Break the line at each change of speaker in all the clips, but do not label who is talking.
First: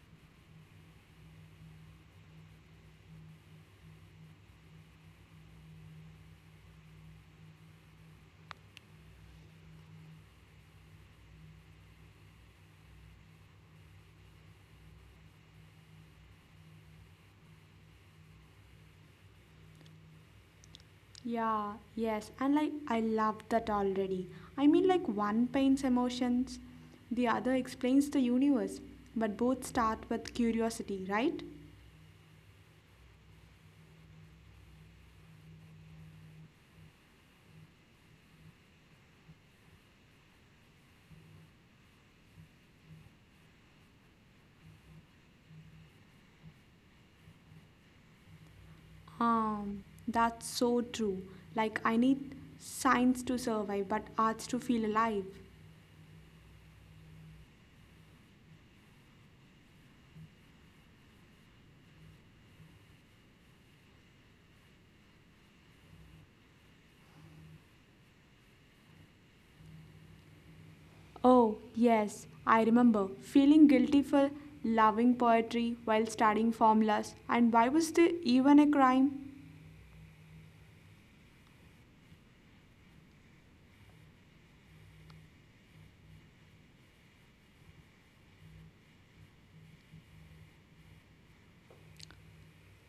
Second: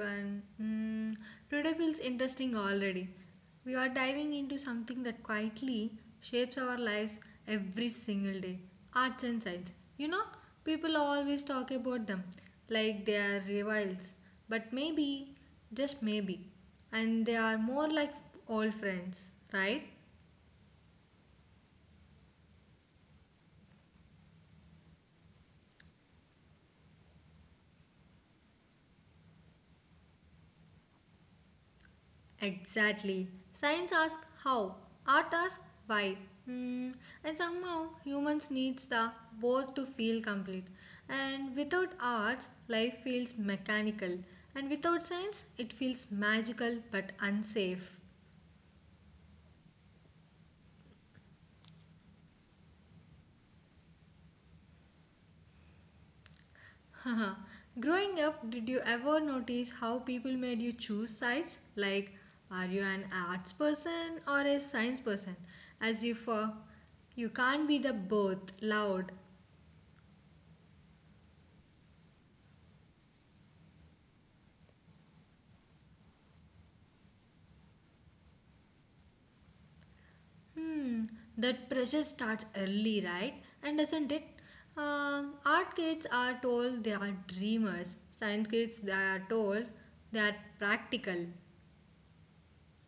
everyone. Today feels interesting already. We are diving into something that quietly shapes our lives every single day, arts and science. You know, people always talk about them like they are rivals, but maybe, just maybe, and they are more like old friends, right?
Yeah, yes, and like I love that already. I mean, like one paints emotions, the other explains the universe, but both start with curiosity, right?
Exactly. Science asks how, art asks why. Hmm. And somehow humans needs the both to feel complete. And without arts, life feels mechanical. And without science, it feels magical but unsafe.
That's so true. Like, I need science to survive, but arts to feel alive.
Haha. Growing up, did you ever notice how people made you choose sides? Like, are you an arts person or a science person? As if you can't be the both loud.
Oh, yes, I remember feeling guilty for loving poetry while studying formulas, and why was there even a crime?
Hmm, that pressure starts early, right? And doesn't it? Art kids are told they are dreamers. Science kids they are told they are practical.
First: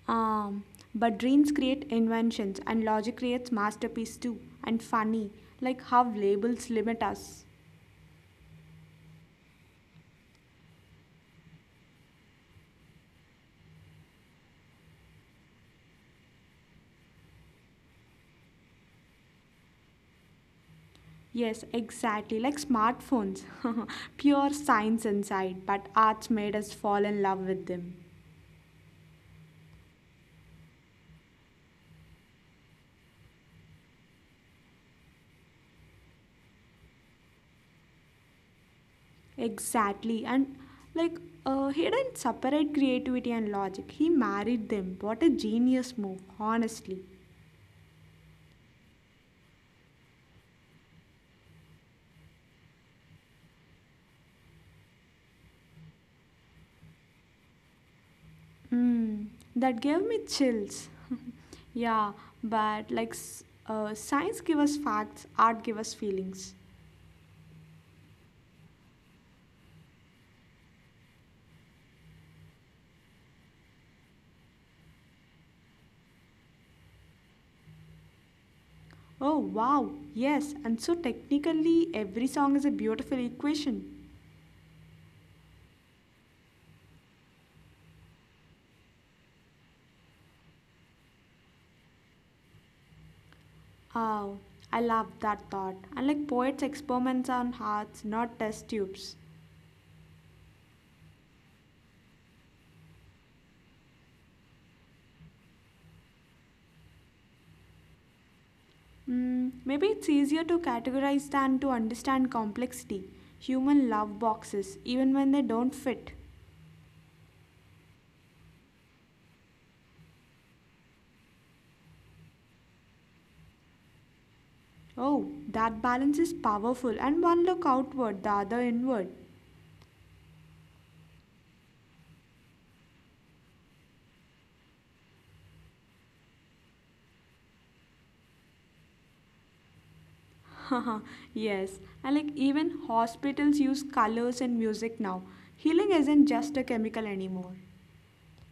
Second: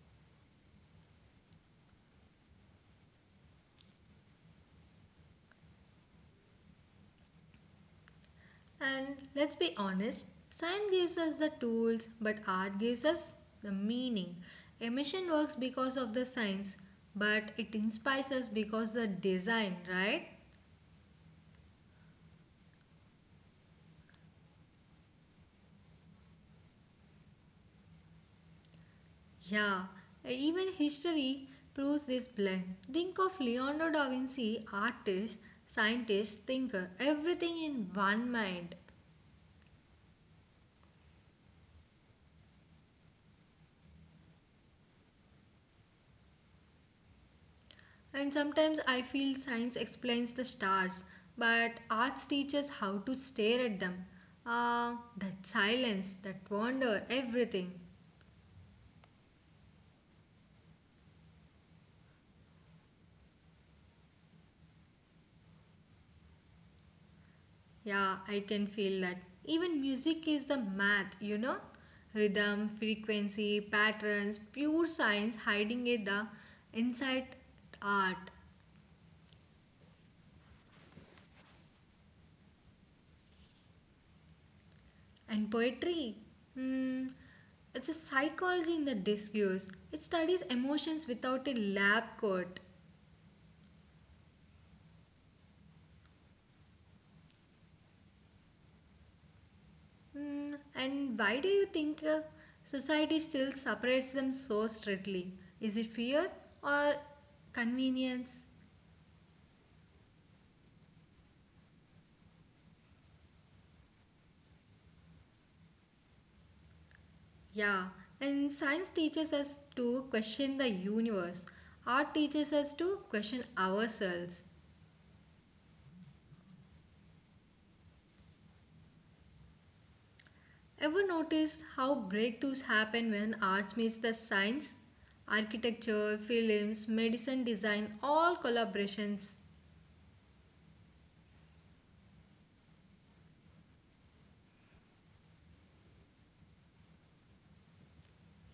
Um, but dreams create inventions, and logic creates masterpiece too. And funny, like how labels limit us.
And let's be honest, science gives us the tools, but art gives us the meaning. Emission works because of the science, but it inspires us because the design, right?
Yes, exactly, like smartphones. Pure science inside, but arts made us fall in love with them.
Yeah, even history proves this blend. Think of Leonardo da Vinci, artist, scientist, thinker, everything in one mind.
Exactly, and like he didn't separate creativity and logic. He married them. What a genius move, honestly.
And sometimes I feel science explains the stars, but arts teaches how to stare at them. Ah, that silence, that wonder, everything.
Mm, that gave me chills. yeah, but like science give us facts, art give us feelings.
Yeah, I can feel that. Even music is the math, you know? Rhythm, frequency, patterns, pure science hiding in the inside art
Oh wow, yes, and so technically every song is a beautiful equation.
and poetry. Hmm. It's a psychology in the discourse. It studies emotions without a lab coat.
Oh, I love that thought. And like poets experiments on hearts, not test tubes.
Hmm. And why do you think society still separates them so strictly? Is it fear or convenience?
Maybe it's easier to categorize than to understand complexity. Human love boxes, even when they don't fit.
Yeah, and science teaches us to question the universe. Art teaches us to question ourselves.
Oh, that balance is powerful, and one look outward, the other inward.
Ever noticed how breakthroughs happen when arts meets the science? Architecture, films, medicine design, all collaborations.
yes, and like even hospitals use colors and music now. Healing isn't just a chemical anymore.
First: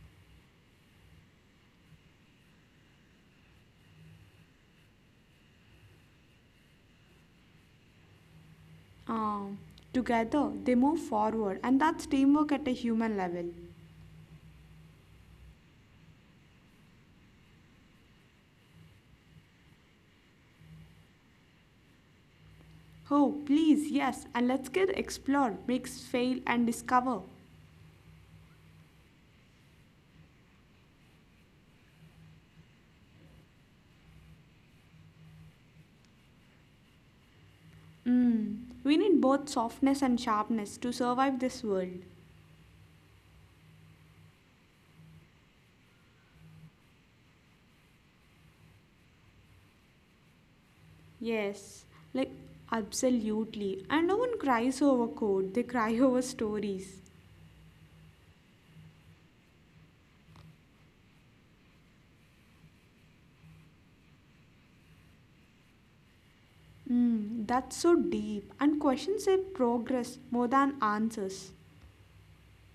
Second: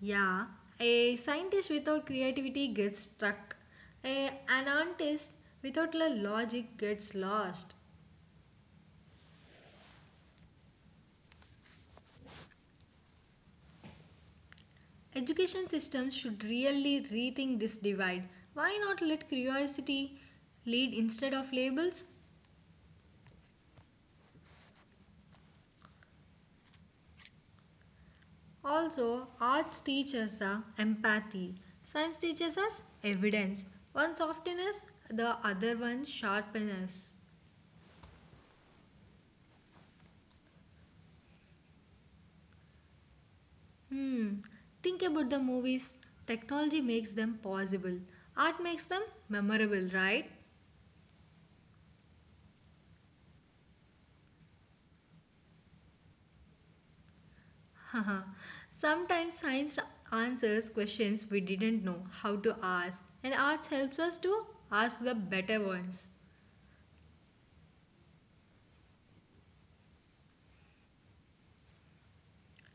Yeah, a scientist without creativity gets stuck. An artist without the logic gets lost.
Um, together, they move forward, and that's teamwork at a human level.
Education systems should really rethink this divide. Why not let curiosity lead instead of labels?
Oh, please, yes, and let's get explore, mix, fail, and discover.
Also, arts teaches us empathy, science teaches us evidence. One softens us, the other one sharpens us.
Mm. We need both softness and sharpness to survive this world.
Hmm, think about the movies. Technology makes them possible, art makes them memorable, right?
Yes, like absolutely. And no one cries over code, they cry over stories.
Haha, sometimes science answers questions we didn't know how to ask, and arts helps us to ask the better ones.
That's so deep. And questions say progress more than answers.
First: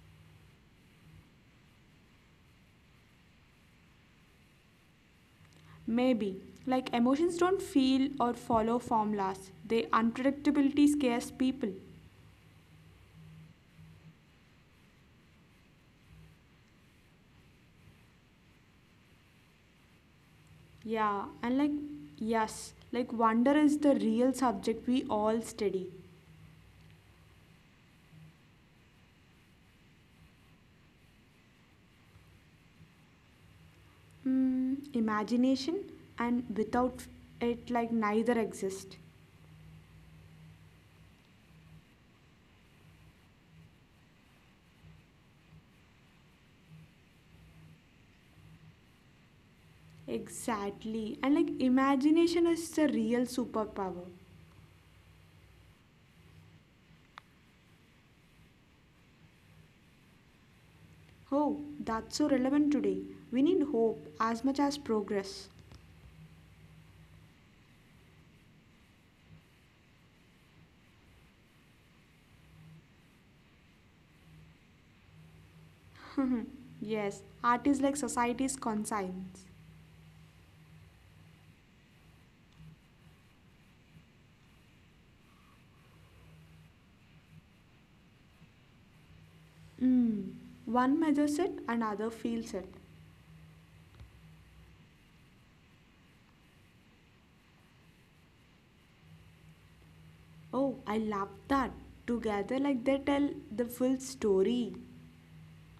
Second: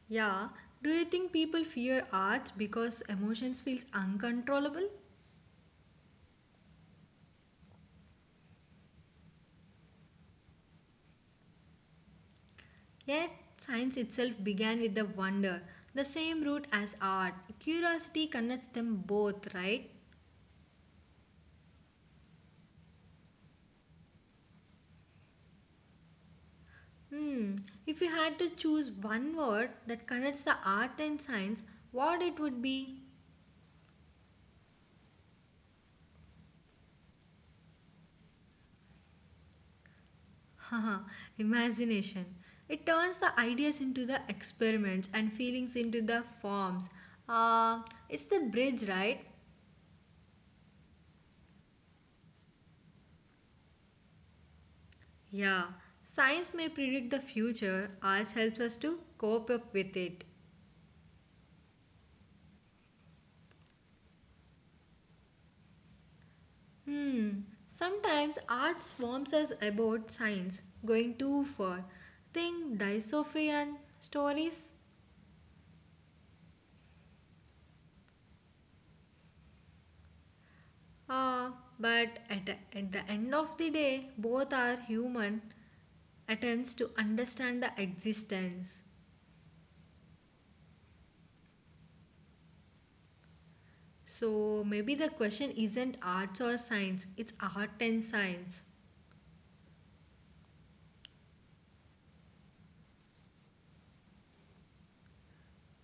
Yeah, do you think people fear arts because emotions feels uncontrollable?
Maybe. Like emotions don't feel or follow formulas, they unpredictability scares people.
Yet science itself began with the wonder, the same root as art. Curiosity connects them both, right?
Yeah, and like, yes, like wonder is the real subject we all study.
Hmm. If you had to choose one word that connects the art and science, what it would be?
Imagination, and without it, like, neither exist.
Haha, imagination. It turns the ideas into the experiments and feelings into the forms. Uh, it's the bridge, right?
Exactly. And like imagination is the real superpower.
Yeah. Science may predict the future, arts helps us to cope up with it.
Oh, that's so relevant today. We need hope as much as progress.
Hmm. Sometimes art swarms us about science, going too far. Think Dysophian stories?
yes, art is like society's conscience.
Ah, but at the end of the day, both are human attempts to understand the existence.
Mm. One measures it, another feels it.
So maybe the question isn't arts or science, it's art and science.
Oh, I love that. Together, like they tell the full story.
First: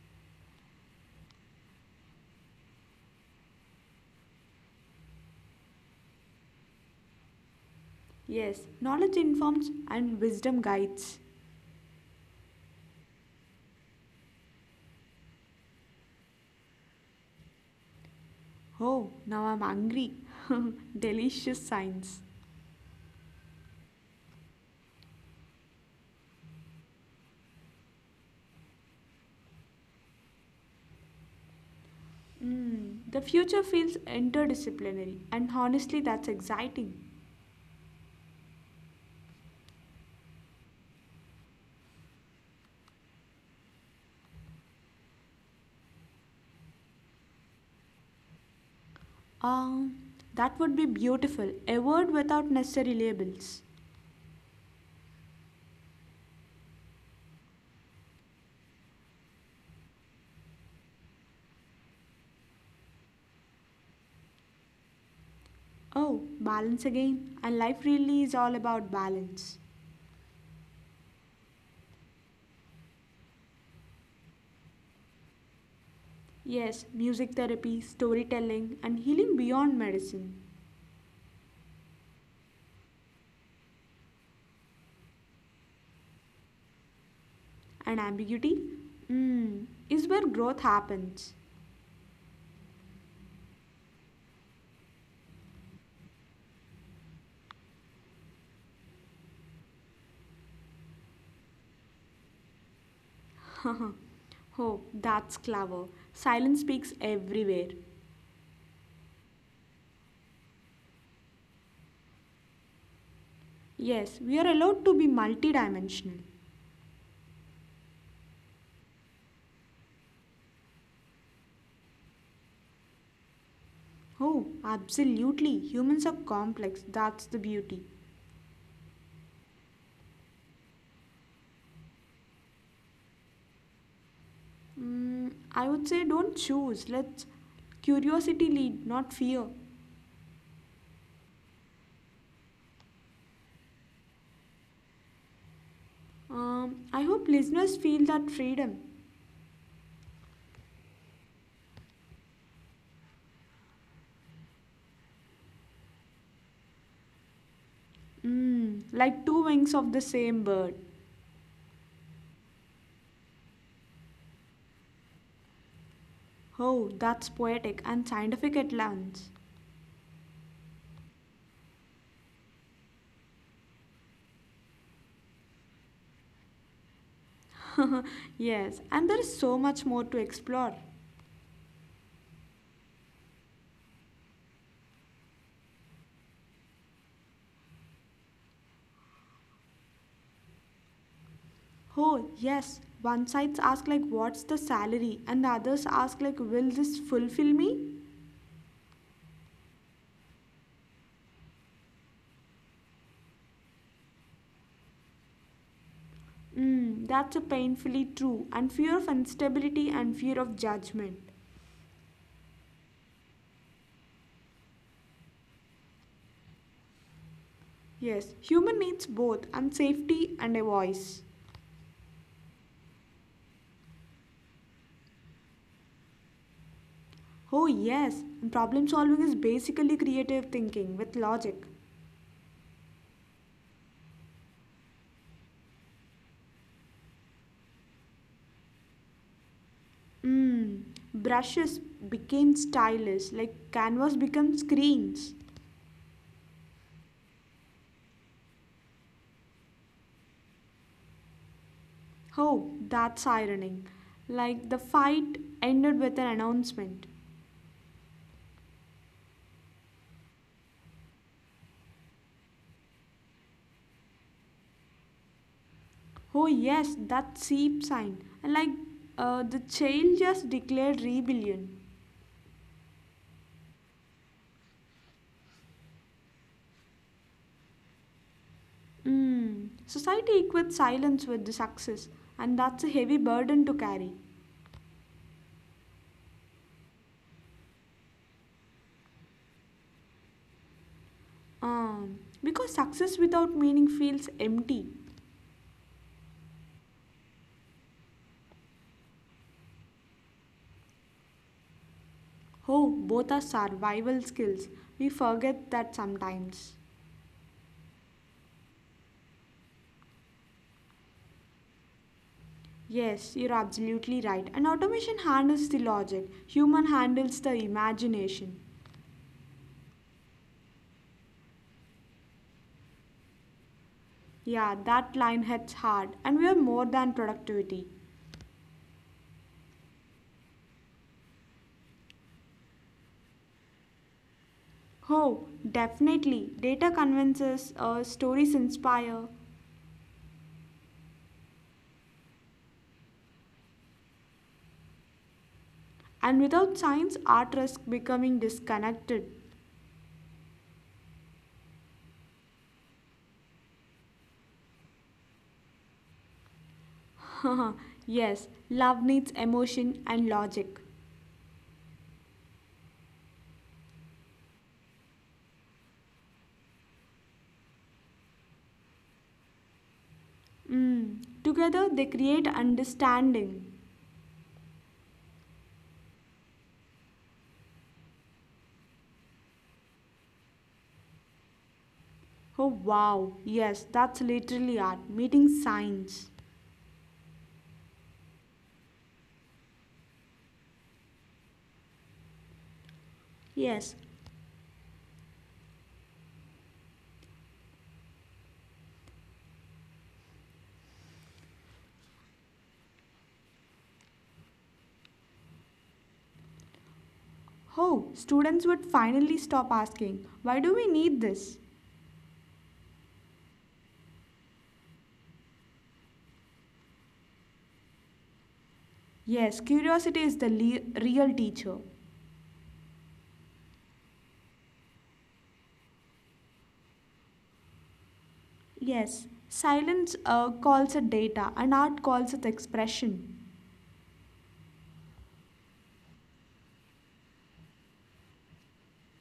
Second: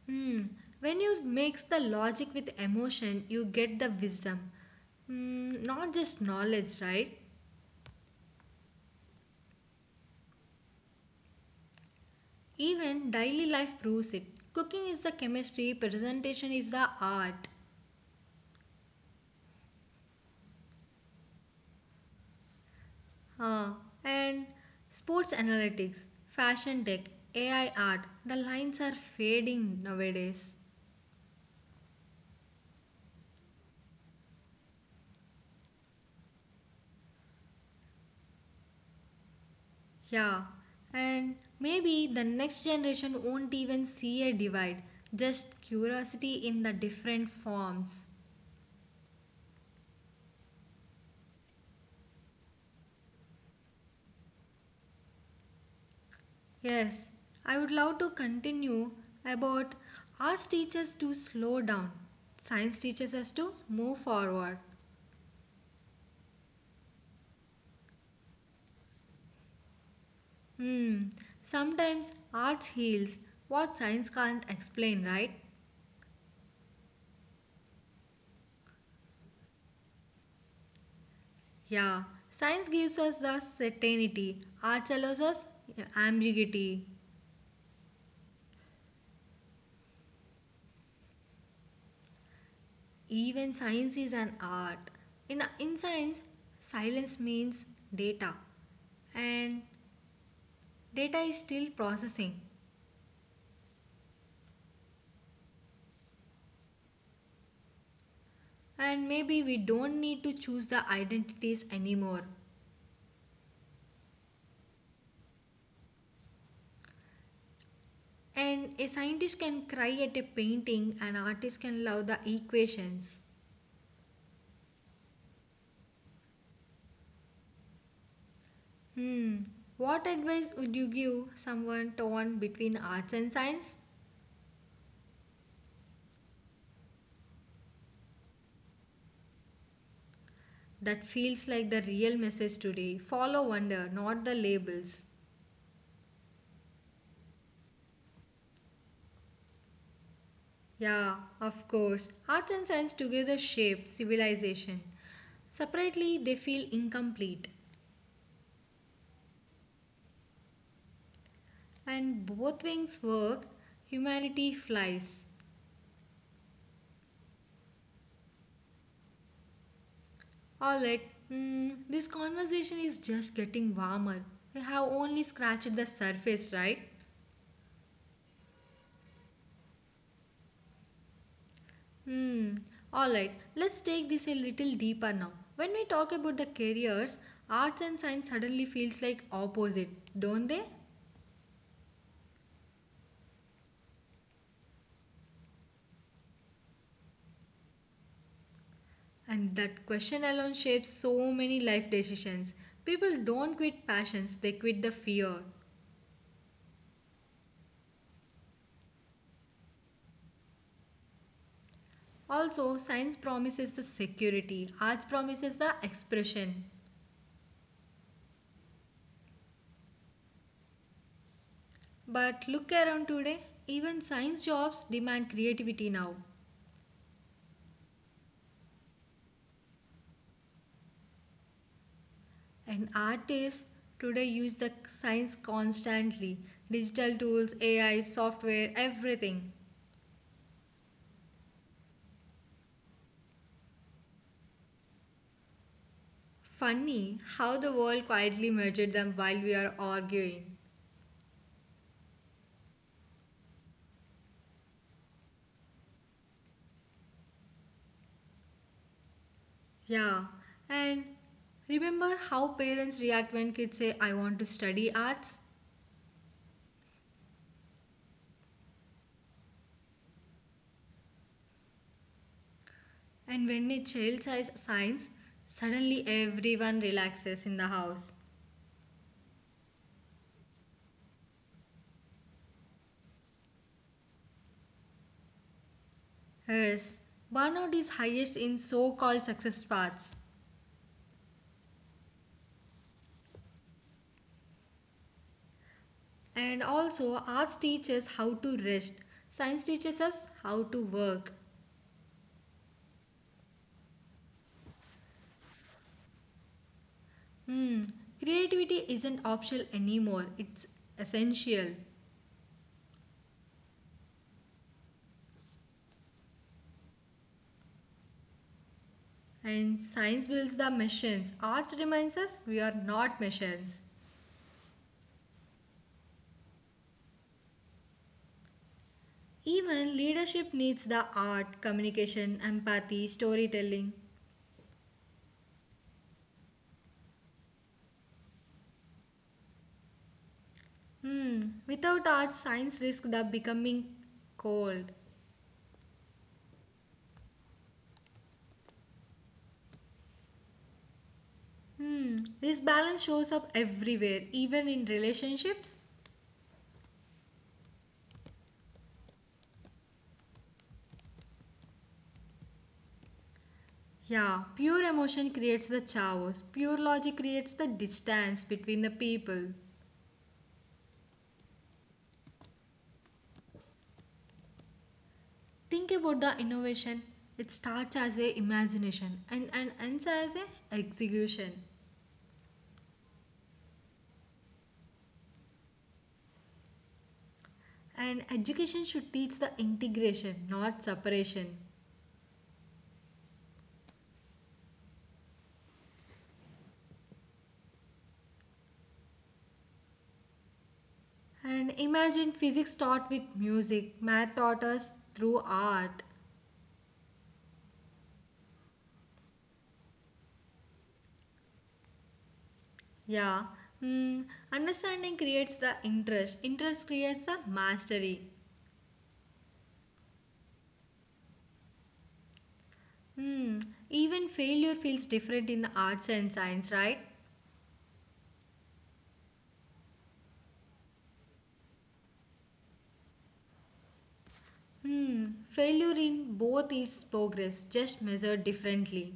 Hmm. When you mix the logic with emotion, you get the wisdom. Mm, not just knowledge, right?
Yes, knowledge informs and wisdom guides.
Even daily life proves it. Cooking is the chemistry, presentation is the art.
Oh, now I'm hungry. Delicious science.
Uh, and sports analytics, fashion tech, AI art, the lines are fading nowadays.
The future feels interdisciplinary, and honestly, that's exciting.
Yeah, and maybe the next generation won't even see a divide, just curiosity in the different forms.
Um, that would be beautiful. A word without necessary labels.
Yes, I would love to continue about ask teachers to slow down. Science teaches us to move forward.
Oh, balance again. And life really is all about balance.
Hmm, sometimes arts heals what science can't explain, right?
Yes, music therapy, storytelling, and healing beyond medicine.
Yeah, science gives us the certainty, art allows us ambiguity.
And ambiguity? Is where growth happens.
Even science is an art. In science, silence means data, and data is still processing.
oh, that's clever. Silence speaks everywhere.
And maybe we don't need to choose the identities anymore.
Yes, we are allowed to be multidimensional.
And a scientist can cry at a painting, an artist can love the equations.
Oh, absolutely. Humans are complex. That's the beauty.
Hmm, what advice would you give someone torn between arts and science?
I would say don't choose. Let's curiosity lead, not fear.
That feels like the real message today. Follow wonder, not the labels.
I hope listeners feel that freedom.
Yeah, of course. Arts and science together shape civilization. Separately, they feel incomplete.
Like two wings of the same bird.
And both wings work, humanity flies.
Oh, that's poetic and scientific at once.
Alright, this conversation is just getting warmer. We have only scratched the surface, right?
yes, and there is so much more to explore.
Hmm. All right. Let's take this a little deeper now. When we talk about the careers, arts and science suddenly feels like opposite, don't they?
Oh, yes. One sides ask like what's the salary and the others ask like will this fulfill me?
And that question alone shapes so many life decisions. People don't quit passions, they quit the fear.
That's a painfully true. And fear of instability and fear of judgment.
Also, science promises the security, arts promises the expression.
Yes, human needs both, and safety and a voice.
But look around today, even science jobs demand creativity now.
Oh yes, and problem solving is basically creative thinking with logic.
And artists today use the science constantly, digital tools, AI, software, everything.
Mm, brushes became stylus, like canvas became screens.
Funny how the world quietly measured them while we are arguing.
Oh, that's ironic. Like the fight ended with an announcement.
Yeah, and remember how parents react when kids say, I want to study arts?
Oh yes, that seep sign. And like the child just declared rebellion.
And when a child says science, suddenly everyone relaxes in the house.
Mm. Society equates silence with the success, and that's a heavy burden to carry.
Yes, burnout is highest in so called success paths.
Because success without meaning feels empty.
And also, arts teaches how to rest. Science teaches us how to work.
Oh, both are survival skills. We forget that sometimes.
Hmm. Creativity isn't optional anymore, it's essential.
Yes, you're absolutely right. And automation handles the logic, human handles the imagination.
And science builds the machines. Arts reminds us we are not machines.
Yeah, that line hits hard, and we are more than productivity.
Even leadership needs the art, communication, empathy, storytelling.
Oh, definitely. Data convinces, stories inspire.
Hmm. Without art, science risks the becoming cold.
And without science, art risks becoming disconnected.
This balance shows up everywhere, even in relationships.
yes, love needs emotion and logic.
Yeah, pure emotion creates the chaos. Pure logic creates the distance between the people.
Mm. Together, they create understanding.
Think about the innovation. It starts as a imagination and ends as a execution.
Oh wow, yes, that's literally art, meeting science.
And education should teach the integration, not separation.
Yes.
And imagine physics taught with music, math taught us through art.
Oh, students would finally stop asking, why do we need this?
Yeah. Hmm. Understanding creates the interest. Interest creates the mastery.
Yes, curiosity is the real teacher.
Hmm. Even failure feels different in arts and science, right?
Yes, silence calls it data and art calls it expression.
Hmm. Failure in both is progress, just measured differently.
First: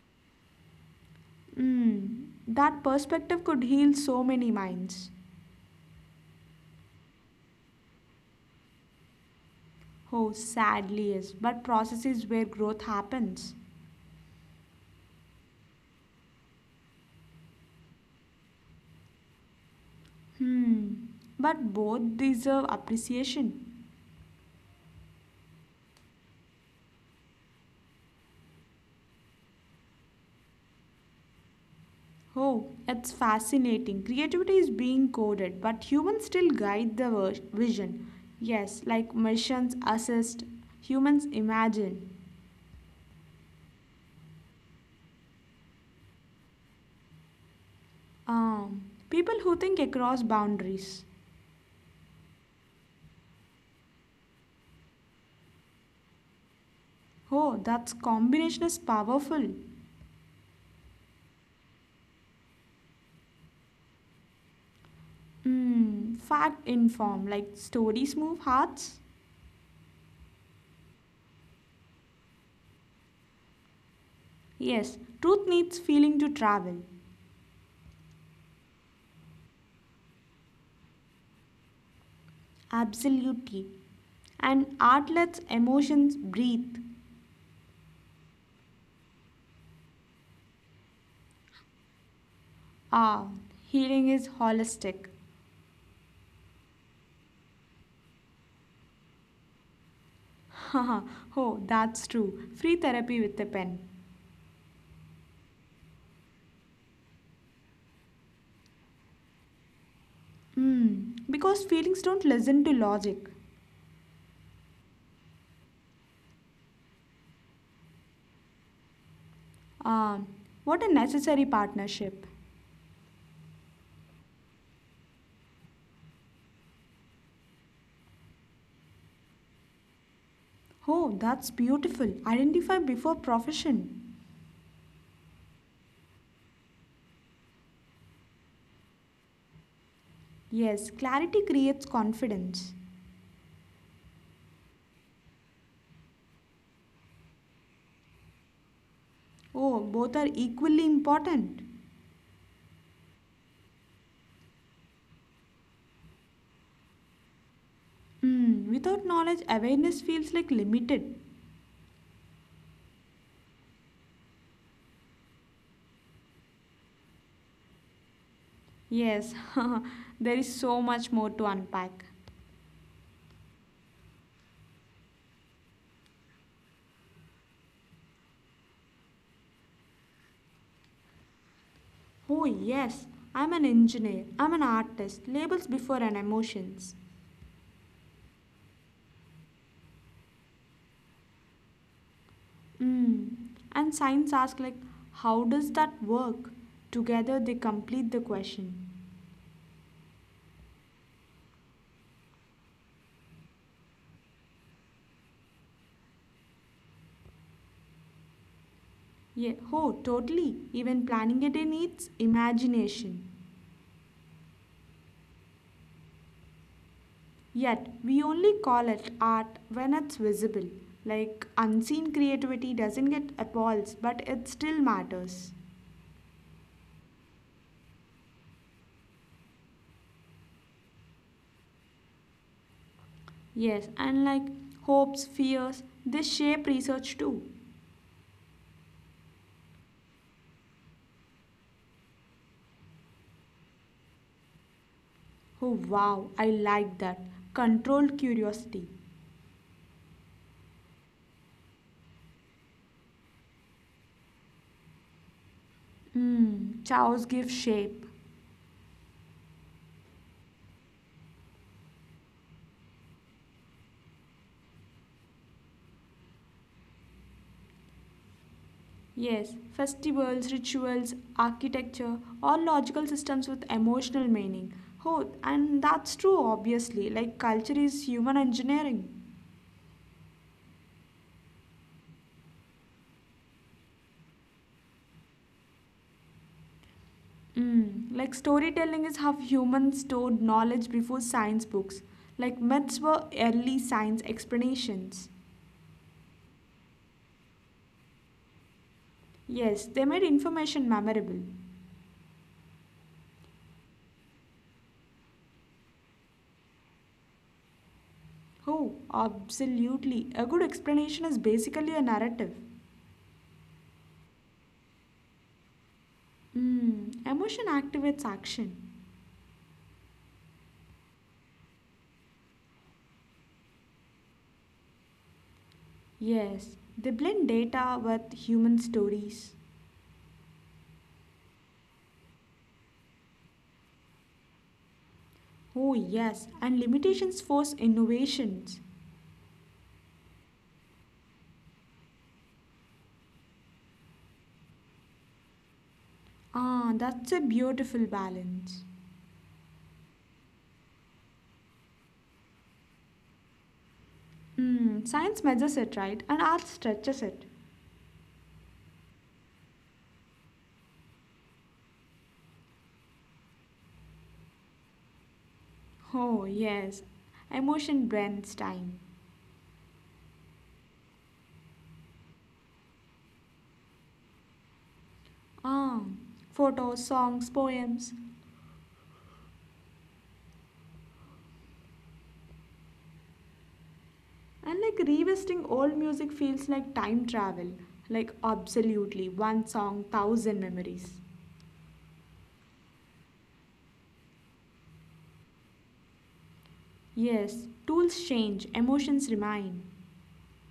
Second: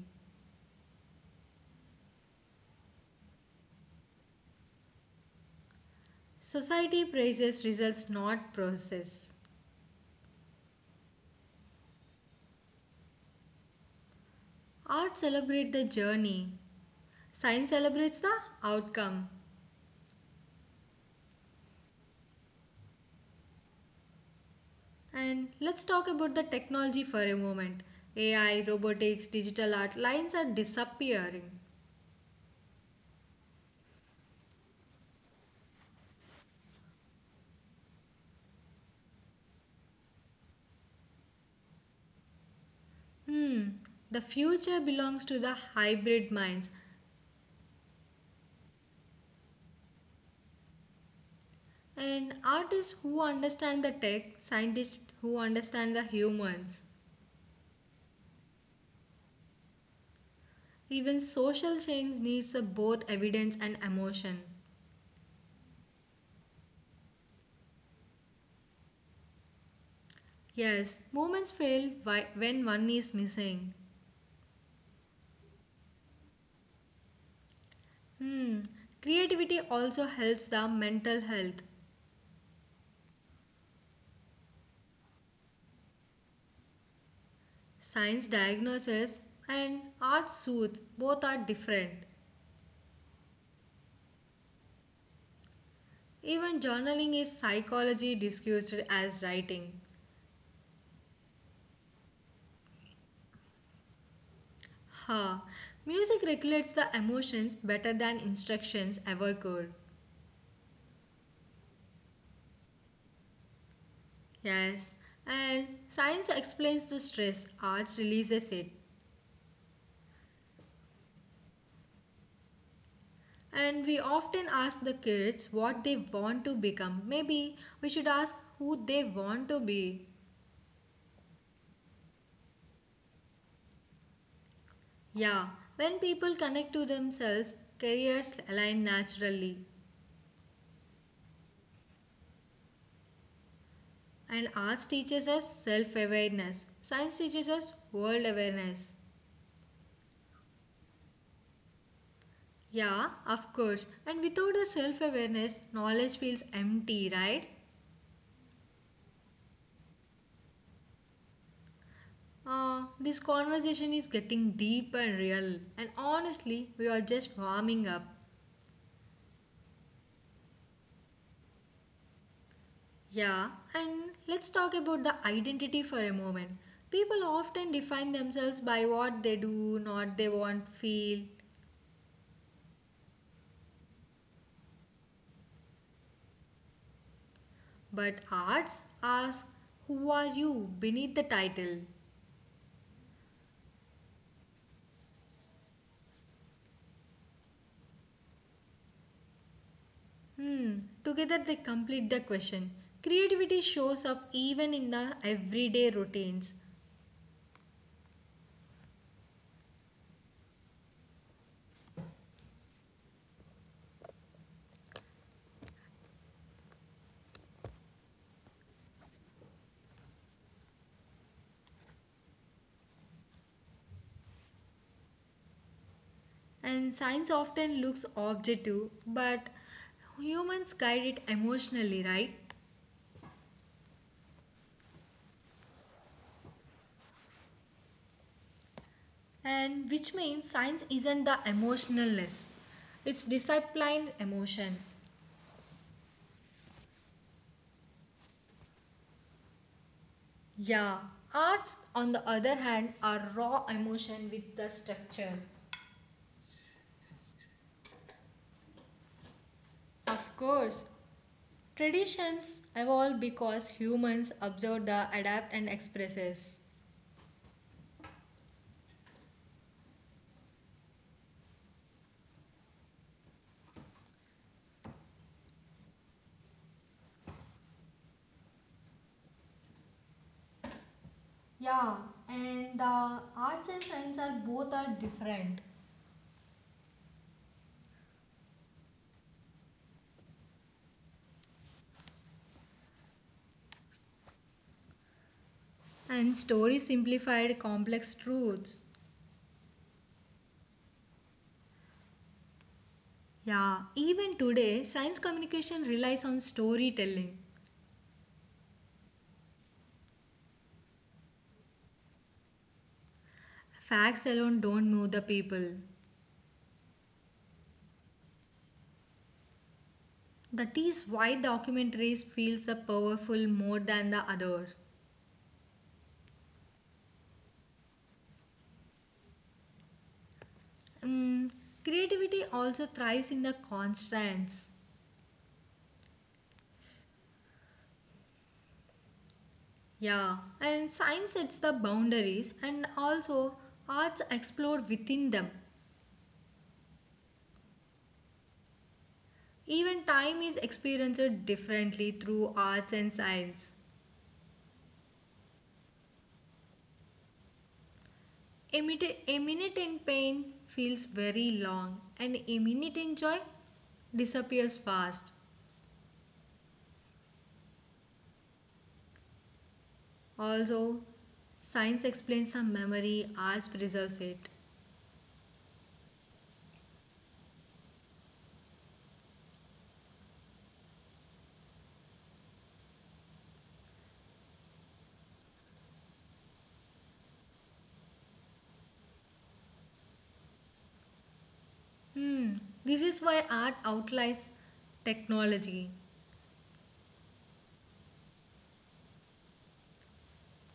That perspective could heal so many minds.
Society praises results, not process.
Oh, sadly, yes, but process is where growth happens.
Art celebrates the journey. Science celebrates the outcome.
Hmm, but both deserve appreciation.
And let's talk about the technology for a moment. AI, robotics, digital art lines are disappearing.
Oh, it's fascinating. Creativity is being coded, but humans still guide the vision. Yes, like machines assist, humans imagine.
Hmm. The future belongs to the hybrid minds,
Um, people who think across boundaries.
and artists who understand the tech, scientists who understand the humans.
Oh, that's combination is powerful.
Even social change needs both evidence and emotion.
Fact in form, like stories move hearts.
Yes, movements fail when one is missing.
Yes, truth needs feeling to travel.
Hmm. Creativity also helps the mental health.
Absolutely. And art lets emotions breathe.
Science diagnoses and art soothes. Both are different.
Ah, healing is holistic.
Even journaling is psychology discussed as writing.
Haha, oh, that's true. Free therapy with a pen.
Ha! Music regulates the emotions better than instructions ever could.
Because feelings don't listen to logic.
Yes, and science explains the stress, arts releases it.
Ah, what a necessary partnership.
And we often ask the kids what they want to become. Maybe we should ask who they want to be.
Oh, that's beautiful. Identify before profession.
Yeah, when people connect to themselves, careers align naturally.
Yes, clarity creates confidence.
And arts teaches us self awareness, science teaches us world awareness.
Oh, both are equally important.
Yeah, of course. And without the self awareness, knowledge feels empty, right?
Without knowledge, awareness feels like limited.
This conversation is getting deep and real, and honestly, we are just warming up.
Yes, there is so much more to unpack.
Yeah, and let's talk about the identity for a moment. People often define themselves by what they do, not they want, feel,
Oh, yes, I'm an engineer, I'm an artist, labels before and emotions.
but arts ask, who are you beneath the title?
Hmm, and science asks, like, how does that work? Together they complete the question.
Hmm, together they complete the question. Creativity shows up even in the everyday routines.
Yeah, oh, totally. Even planning it needs imagination. Yet, we only call it art when it's visible. Like, unseen creativity doesn't get applause, but it still matters.
And science often looks objective, but humans guide it emotionally, right?
Yes, and like hopes, fears, they shape research too.
And which means science isn't the emotionless, it's disciplined emotion.
Oh wow, I like that. Controlled curiosity.
Yeah, arts, on the other hand, are raw emotion with the structure.
Chaos gives shape.
Of course, traditions evolve because humans observe the adapt and expresses.
Yes, festivals, rituals, architecture, all logical systems with emotional meaning. Oh, and that's true, obviously. Like, culture is human engineering.
Yeah, and the arts and science are both are different.
Mm. Like storytelling is how humans stored knowledge before science books. Like myths were early science explanations.
And stories simplified complex truths.
Yes, they made information memorable.
Yeah, even today, science communication relies on storytelling.
Oh, absolutely. A good explanation is basically a narrative.
Facts alone don't move the people.
Mm. Emotion activates action.
That is why documentaries feels the powerful more than the other.
Yes, they blend data with human stories.
Mm, creativity also thrives in the constraints.
Oh, yes, and limitations force innovations.
Yeah, and science sets the boundaries and also arts explore within them.
Ah, that's a beautiful balance.
Even time is experienced differently through arts and science.
Science measures it, right? And art stretches it.
A minute in pain feels very long, and a minute in joy disappears fast.
Oh, yes. Emotion blends time.
Also, science explains some memory, art preserves it.
Ah, photos, songs, poems. And like revisiting old music feels like time travel. Like, absolutely. One song, thousand memories.
Hmm, this is why art outlies technology.
Yes, tools change, emotions remain.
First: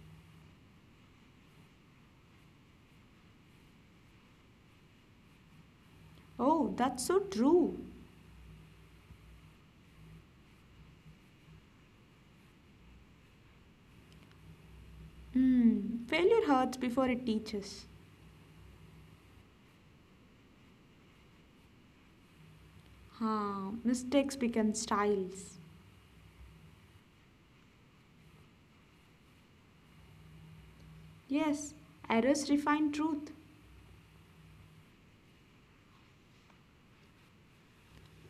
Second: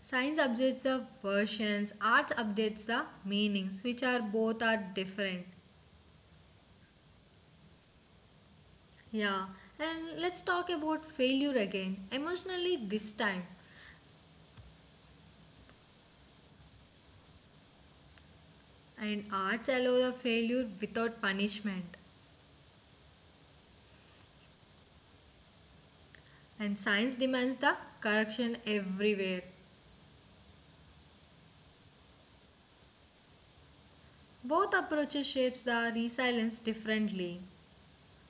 Science updates the versions, art updates the meanings, which are both are different.
Oh, that's so true.
Yeah, and let's talk about failure again, emotionally this time.
Failure hurts before it teaches.
And arts allow the failure without punishment.
Ah, mistakes become styles.
And science demands the correction everywhere.
Yes, errors refine truth.
Both approaches shapes the resilience differently.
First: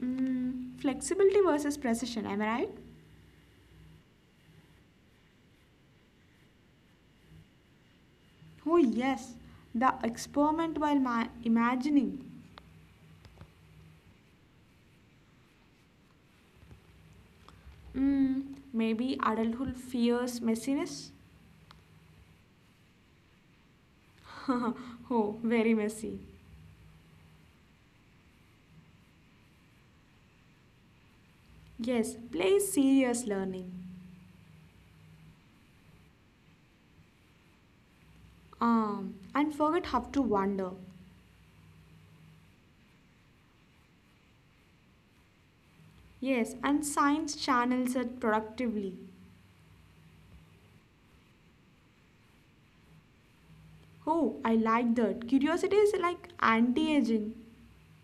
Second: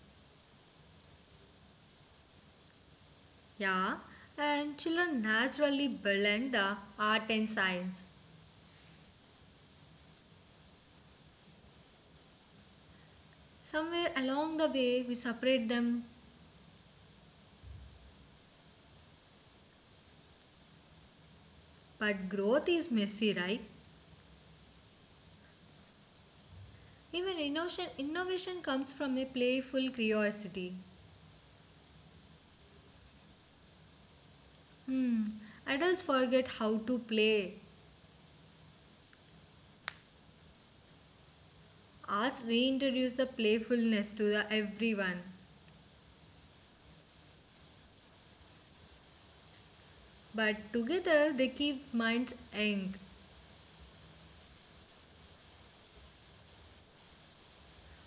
Flexibility versus precision, am I right?
Yeah, and children naturally blend the art and science.
Oh, yes. The experiment while imagining.
Somewhere along the way we separate them,
Maybe adulthood fears messiness?
but growth is messy, right?
oh, very messy.
Innovation comes from a playful curiosity.
Yes, play is serious learning.
Hmm, adults forget how to play.
And forget how to wonder.
Arts reintroduce the playfulness to the everyone,
Yes, and science channels it productively.
but together they keep minds young.
Oh, I like that. Curiosity is like anti aging.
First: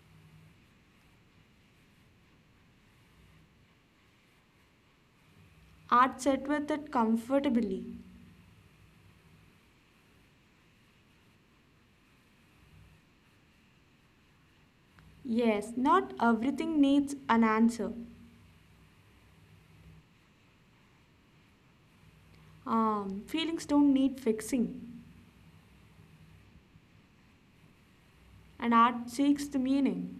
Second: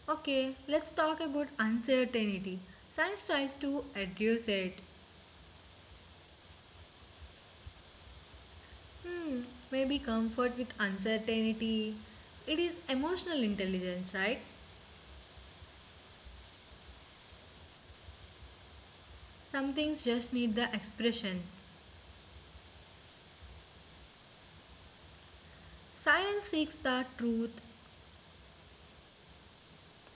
Okay, let's talk about uncertainty. Science tries to address it.
Art set with it comfortably.
Hmm, maybe comfort with uncertainty. It is emotional intelligence, right?
Yes, not everything needs an answer.
Some things just need the expression.
Feelings don't need fixing,
Silence seeks the truth,
and art seeks the meaning.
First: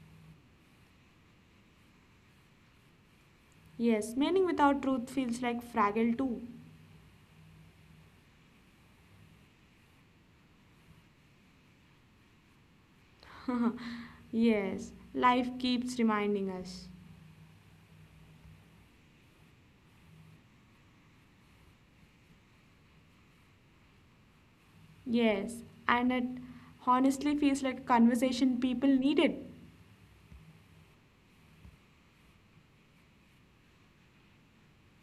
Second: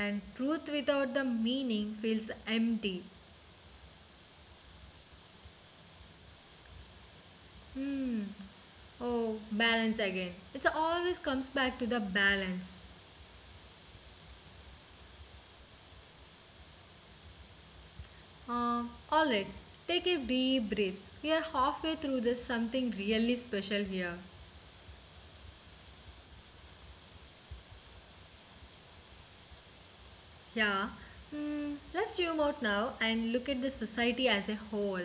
and truth without the meaning feels empty.
Yes, meaning without truth feels like fragile too.
Hmm. Oh, balance again. It always comes back to the balance.
yes, life keeps reminding us.
All right, take a deep breath. We are halfway through this something really special here.
Yes, and it honestly feels like a conversation people needed.
Yeah, let's zoom out now and look at the society as a whole.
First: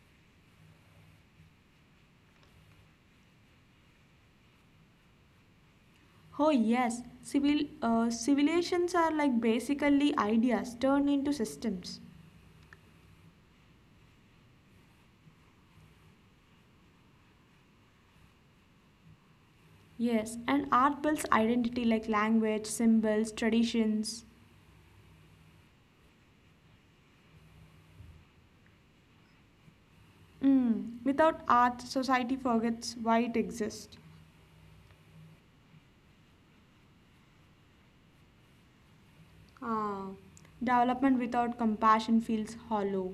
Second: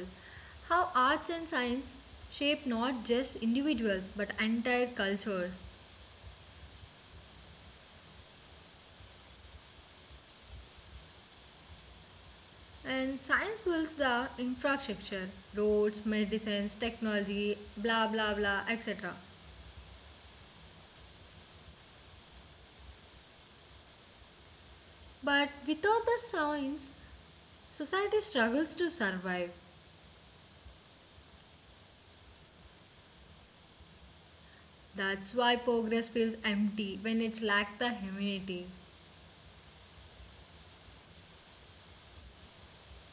How arts and science shape not just individuals but entire cultures.
Oh yes, civilizations are like basically ideas turned into systems.
And science builds the infrastructure, roads, medicines, technology, blah blah blah, etc.
Yes, and art builds identity like language, symbols, traditions.
But without the science, society struggles to survive.
Mm. Without art, society forgets why it exists.
That's why progress feels empty when it lacks the humanity.
Ah, development without compassion feels hollow.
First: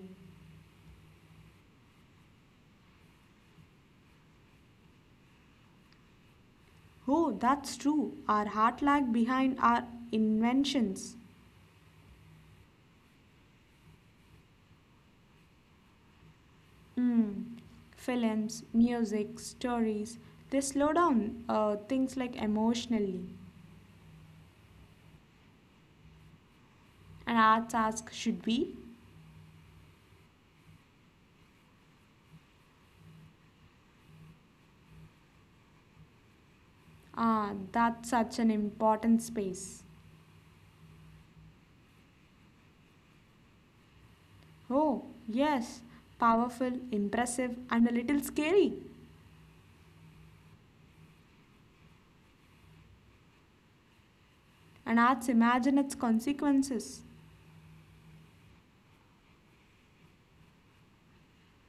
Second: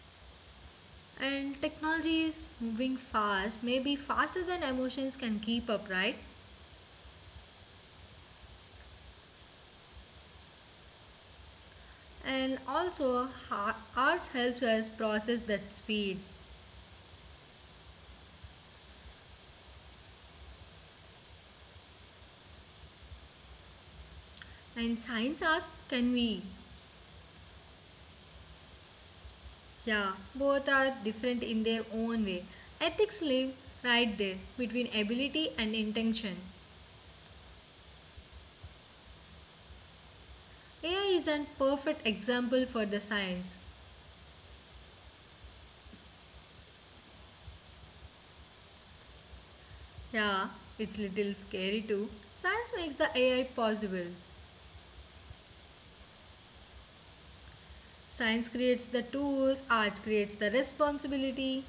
And technology is moving fast, maybe faster than emotions can keep up, right?
Oh, that's true. Our heart lag behind our inventions.
And also, arts helps us process that speed.
Mm. Films, music, stories, they slow down things like emotionally.
And science asks, can we?
And arts ask, should we?
Yeah, both are different in their own way. Ethics live right there between ability and intention.
Ah, that's such an important space.
AI is an perfect example for the science.
Oh, yes, powerful, impressive, and a little scary.
Yeah, it's little scary too. Science makes the AI possible.
And arts imagine its consequences.
Science creates the tools, art creates the responsibility,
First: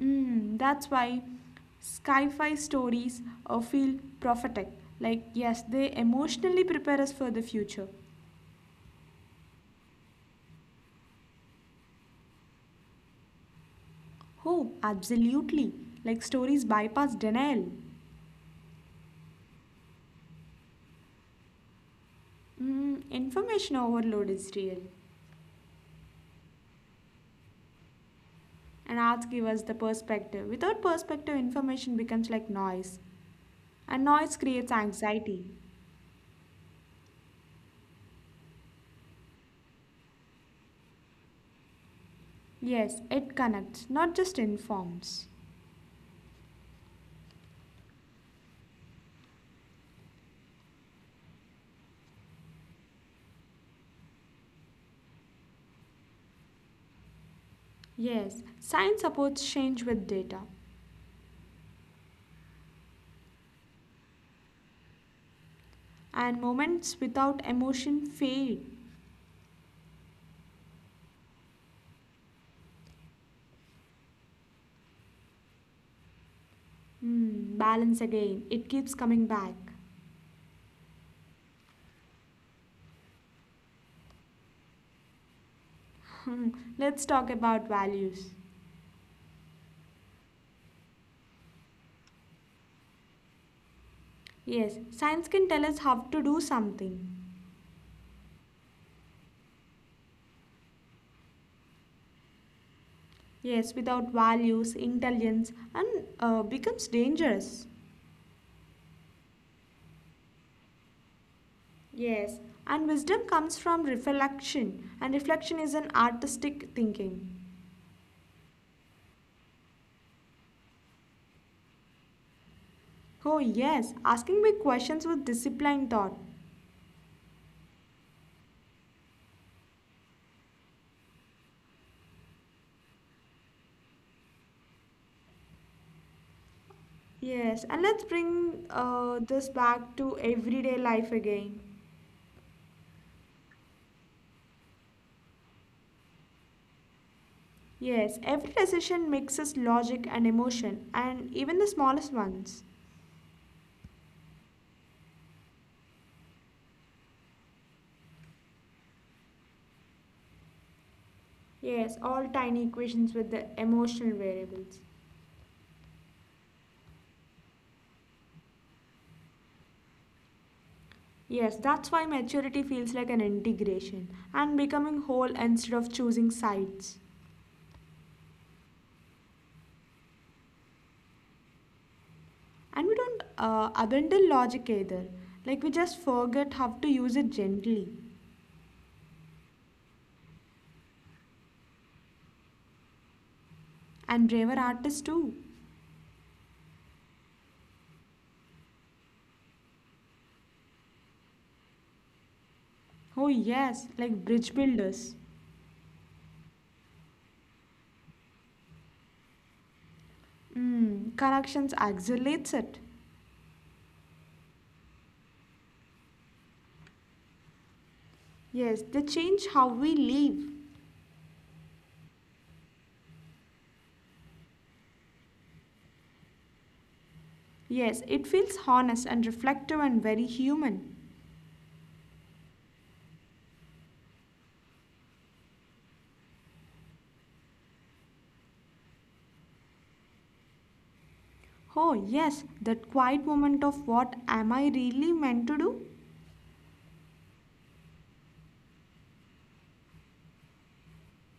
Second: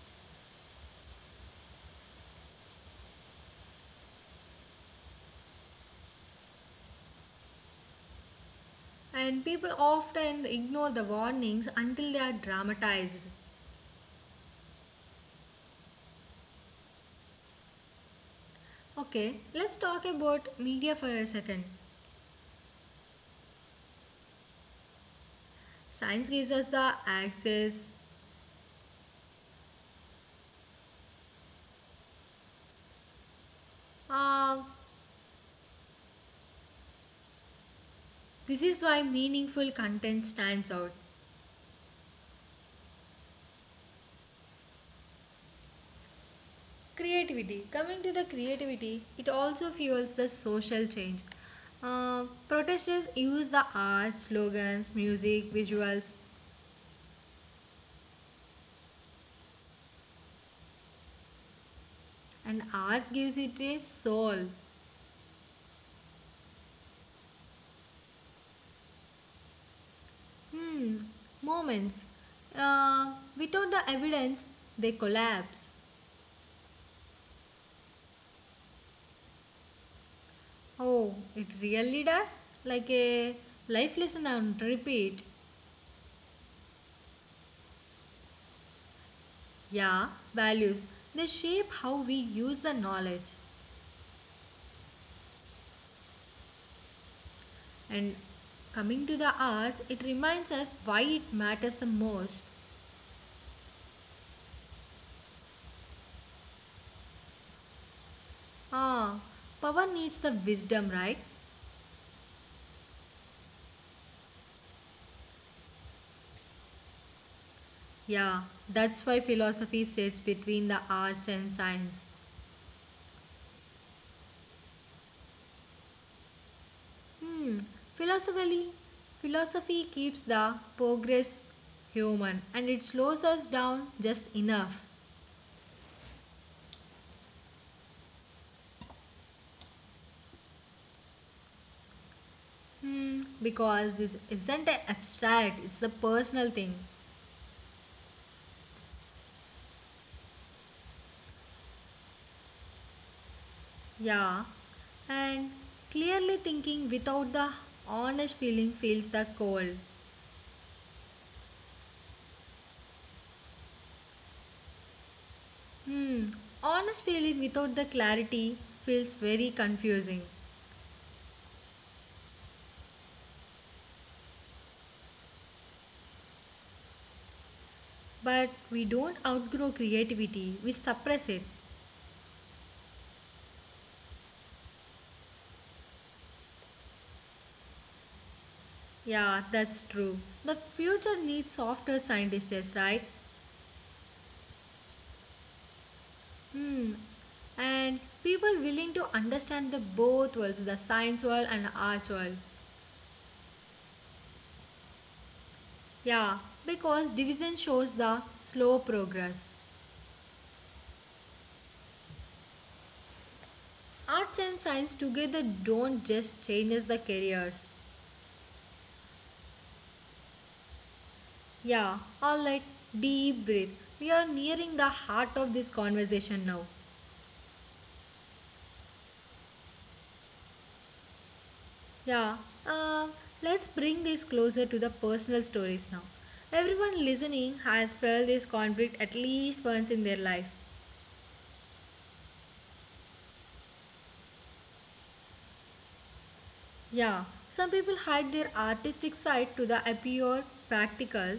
That's why sci fi stories feel prophetic. Like, yes, they emotionally prepare us for the future.
and people often ignore the warnings until they are dramatized.
Oh, absolutely. Like, stories bypass denial.
Okay, let's talk about media for a second.
Information overload is real.
Science gives us the access.
And arts give us the perspective. Without perspective, information becomes like noise. And noise
Uh,
creates anxiety.
this is why meaningful content stands out.
Yes, it connects, not just informs.
Creativity. Coming to the creativity, it also fuels the social change. Protesters use the arts, slogans, music, visuals,
Yes, science supports change with data,
and arts gives it a soul.
and moments without emotion fade.
Hmm. Moments. Without the evidence, they collapse.
Balance again, it keeps coming back.
Oh, it really does? Like a life lesson on repeat.
Hmm, Let's talk about values.
Yeah, values. They shape how we use the knowledge.
Yes, science can tell us how to do something.
And coming to the arts, it reminds us why it matters the most.
Yes, without values, intelligence, and becomes dangerous.
Ah, power needs the wisdom, right?
Yes, and wisdom comes from reflection, and reflection is an artistic thinking.
Yeah, that's why philosophy sits between the arts and science.
Oh, yes, asking big questions with disciplined thought.
Hmm, philosophically, philosophy keeps the progress human and it slows us down just enough.
Yes, and let's bring this back to everyday life again.
Hmm, because this isn't a abstract, it's the personal thing.
Yes, every decision mixes logic and emotion, and even the smallest ones.
Yeah, and clearly thinking without the honest feeling feels the cold.
Yes, all tiny equations with the emotional variables.
Hmm, honest feeling without the clarity feels very confusing.
Yes, that's why maturity feels like an integration and becoming whole instead of choosing sides.
But we don't outgrow creativity, we suppress it.
And we don't abandon logic either, like, we just forget how to use it gently.
Yeah, that's true. The future needs softer scientists, right?
And braver artists too.
Hmm, and people willing to understand the both worlds the science world and the arts world.
Oh, yes, like bridge builders.
Yeah, because division shows the slow progress.
Corrections accelerates it.
Arts and science together don't just change us the careers.
Yes, they change how we live.
Yeah, alright, deep breath. We are nearing the heart of this conversation now.
Yes, it feels honest and reflective and very human.
Yeah, um, let's bring this closer to the personal stories now. Everyone listening has felt this conflict at least once in their life.
Oh, yes, that quiet moment of what am I really meant to do?
Yeah, some people hide their artistic side to the appear practical,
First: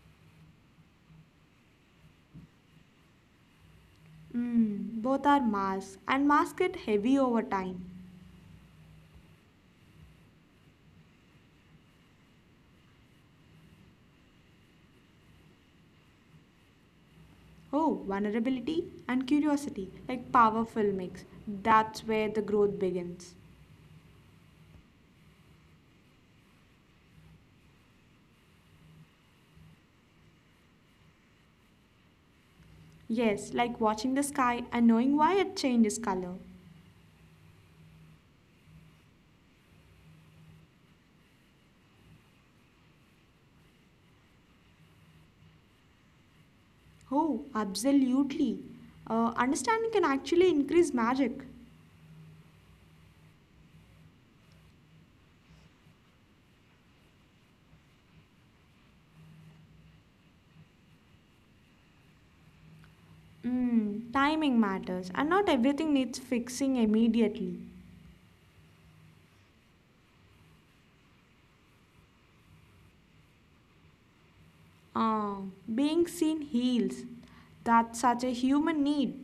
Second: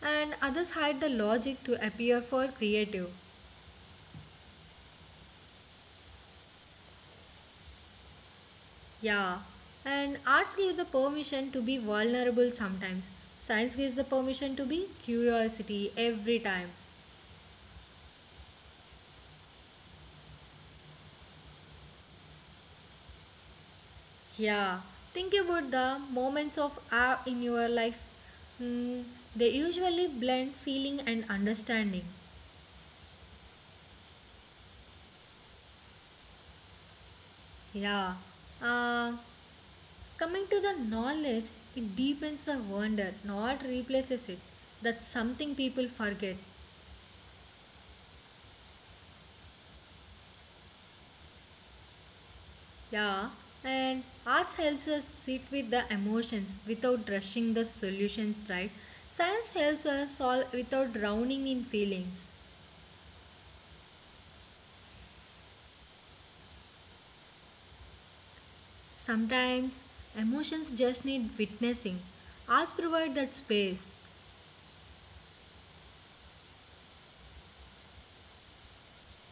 and others hide the logic to appear for creative.
Both are masks, and masks get heavy over time.
Yeah, and arts give the permission to be vulnerable sometimes. Science gives the permission to be curiosity every time.
Oh, vulnerability and curiosity, like powerful mix. That's where the growth begins.
Yeah, think about the moments of awe in your life. Hmm, they usually blend feeling and understanding.
Yes, like watching the sky and knowing why it changes color.
Yeah, uh, coming to the knowledge, it deepens the wonder, not replaces it. That's something people forget.
Oh, absolutely. Understanding can actually increase magic.
Yeah, and arts helps us sit with the emotions without rushing the solutions, right? Science helps us solve without drowning in feelings.
Timing matters, and not everything needs fixing immediately.
Sometimes emotions just need witnessing. Arts provide that space.
Ah, being seen heals. That's such a human need.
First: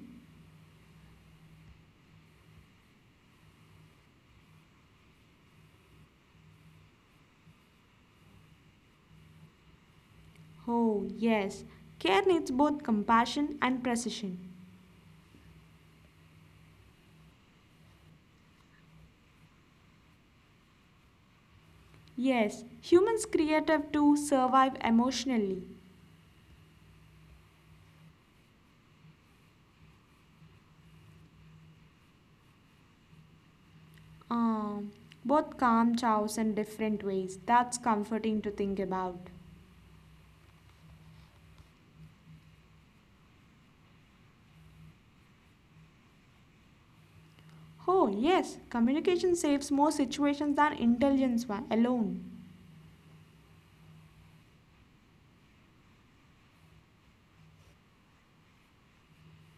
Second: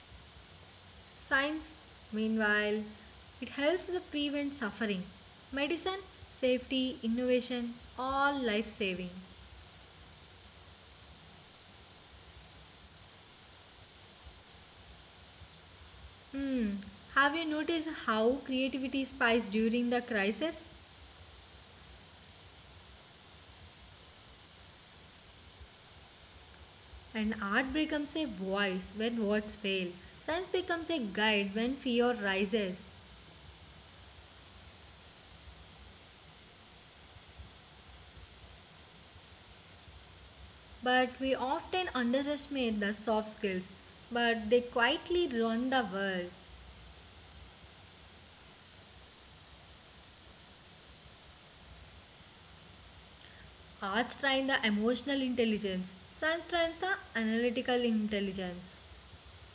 Science, meanwhile, it helps to prevent suffering. Medicine, safety, innovation, all life saving.
Oh, yes. Care needs both compassion and precision.
Hmm, have you noticed how creativity spikes during the crisis?
Yes, humans creative to survive emotionally.
And art becomes a voice when words fail. Science becomes a guide when fear rises.
Um, both calm chows in different ways. That's comforting to think about.
But we often underestimate the soft skills, but they quietly run the world.
Oh, yes, communication saves more situations than intelligence alone.
Arts train the emotional intelligence, science trains the analytical intelligence.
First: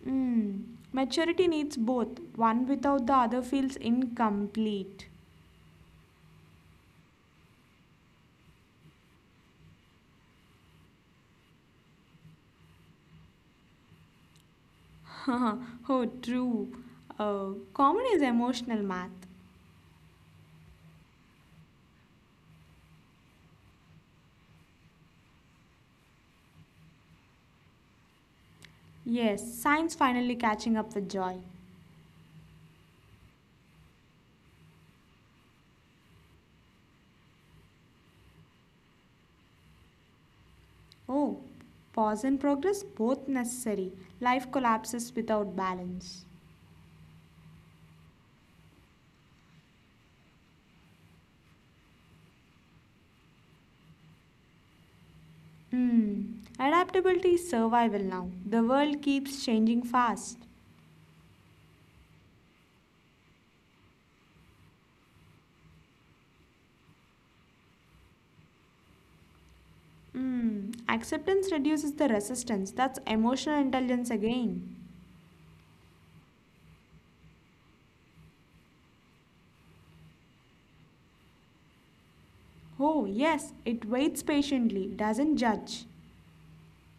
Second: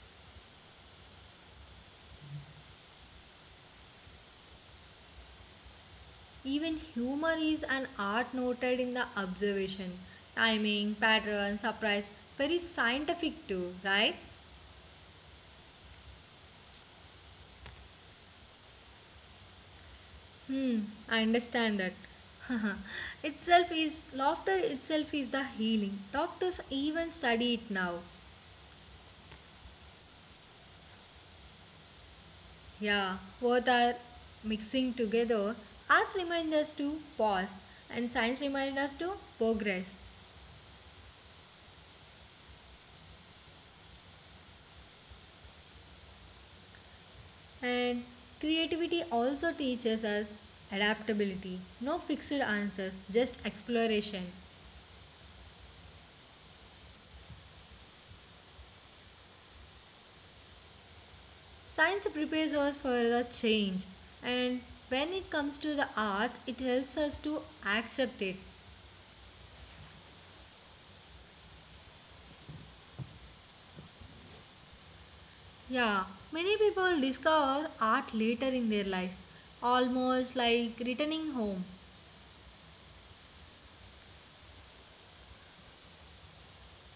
Mm, maturity needs both. One without the other feels incomplete.
Even humor is an art noted in the observation. Timing, pattern, surprise, very scientific too, right?
oh, true. Common is emotional math.
Hmm, I understand that. itself is laughter itself is the healing. Doctors even study it now.
Yes, science finally catching up with joy.
Yeah, both are mixing together. Arts remind us to pause and science reminds us to progress.
Oh, pause and progress both necessary. Life collapses without balance.
And creativity also teaches us adaptability. No fixed answers, just exploration.
Hmm, adaptability is survival now. The world keeps changing fast.
Science prepares us for the change, and when it comes to the arts, it helps us to accept it.
Hmm, acceptance reduces the resistance. That's emotional intelligence again.
Yeah, many people discover art later in their life, almost like returning home.
Oh, yes, it waits patiently, doesn't judge.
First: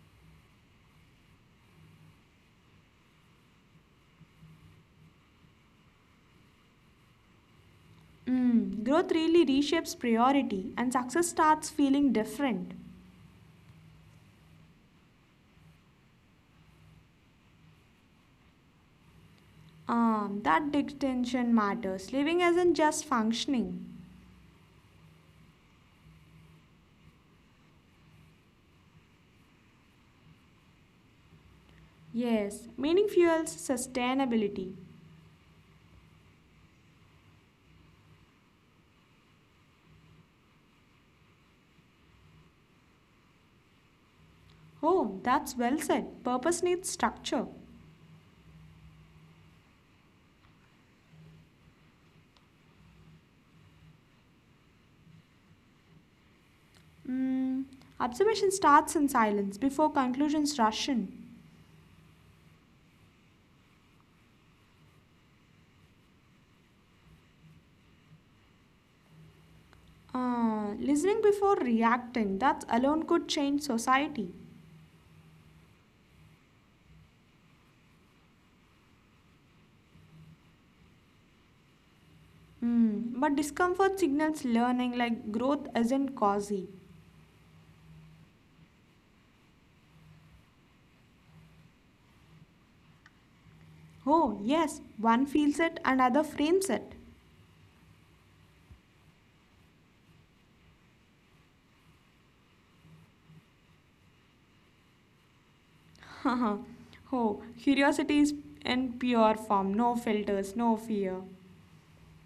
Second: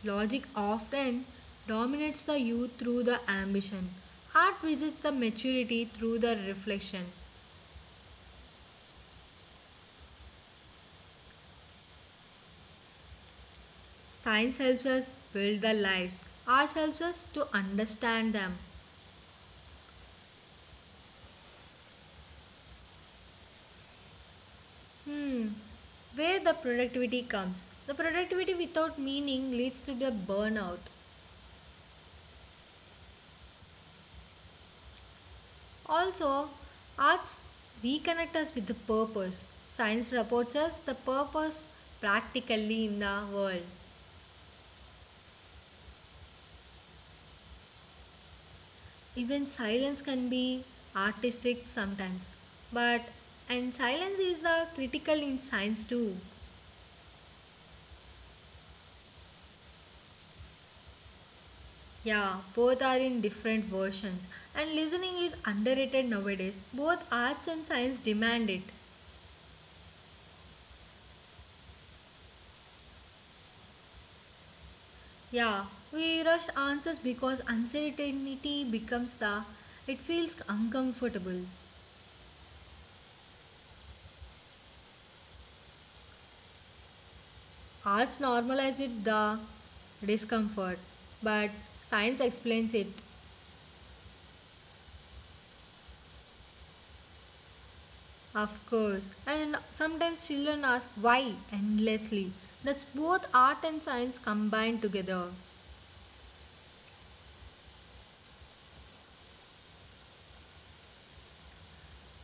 Logic often dominates the youth through the ambition. Art visits the maturity through the reflection.
Mm. Growth really reshapes priority, and success starts feeling different.
Science helps us build the lives. Art helps us to understand them.
That distinction matters. Living isn't just functioning.
Hmm. Where the productivity comes. The productivity without meaning leads to the burnout.
Yes, meaning fuels sustainability.
Also, arts reconnect us with the purpose. Science reports us the purpose practically in the world.
Oh, that's well said. Purpose needs structure.
Even silence can be artistic sometimes. But and silence is critical in science too.
Mm, observation starts in silence before conclusions rush in.
Yeah, both are in different versions. And listening is underrated nowadays. Both arts and science demand it.
Listening before reacting, that alone could change society.
Yeah, we rush answers because uncertainty becomes the it feels uncomfortable.
Mm, but discomfort signals learning like growth isn't cozy.
Arts normalizes the discomfort, but science explains it,
Oh, yes, one feels it and other frames it.
of course. And sometimes children ask why endlessly. That's both art and science combined together.
Oh, curiosity is in pure form, no filters, no fear.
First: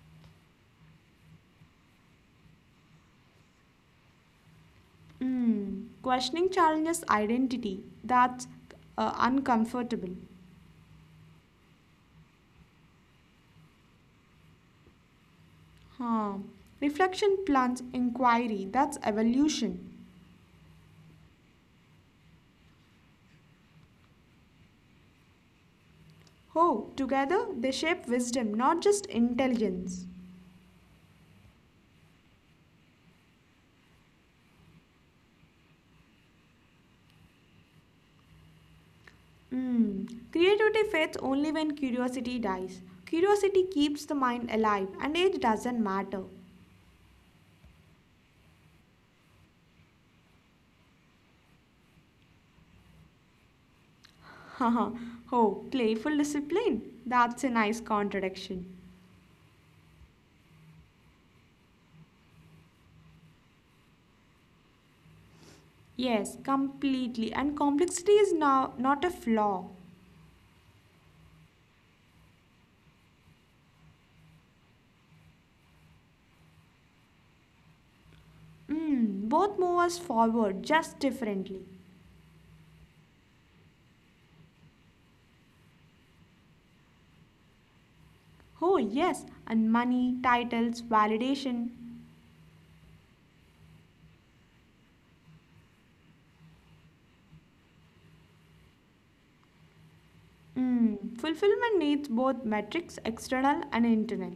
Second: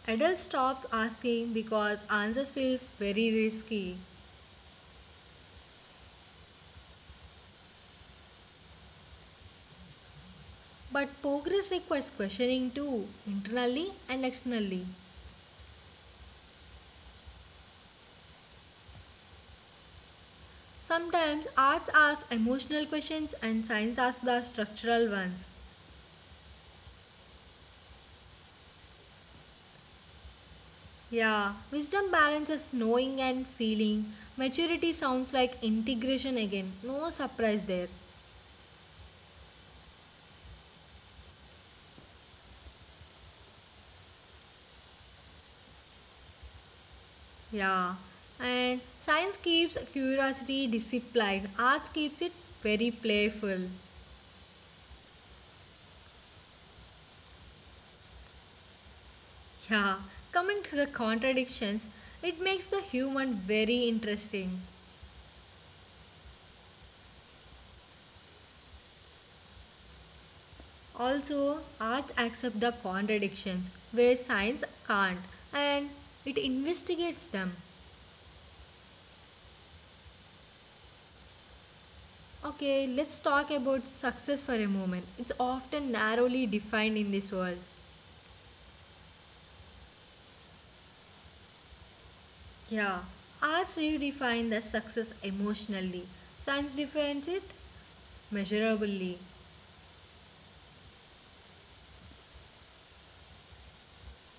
Adults stop asking because answers feels very risky.
Mm, questioning challenges identity, that's uncomfortable.
But progress requires questioning too, internally and externally.
Huh. Reflection plants inquiry, that's evolution.
Sometimes arts ask emotional questions and science asks the structural ones.
Oh, together they shape wisdom, not just intelligence.
Yeah, wisdom balances knowing and feeling. Maturity sounds like integration again. No surprise there.
Hmm. Creativity fades only when curiosity dies. Curiosity keeps the mind alive, and age doesn't matter.
Yeah, and science keeps curiosity disciplined, arts keeps it very playful.
Haha. Oh, playful discipline. That's a nice contradiction.
Yeah, coming to the contradictions, it makes the human very interesting.
Yes, completely. And complexity is now not a flaw.
Also, arts accept the contradictions where science can't and it investigates them.
Mm, both move us forward, just differently.
Okay, let's talk about success for a moment. It's often narrowly defined in this world.
Oh, yes, and money, titles, validation.
Yeah, arts redefine the success emotionally. Science defines it measurably.
Mm, fulfillment needs both metrics, external and internal.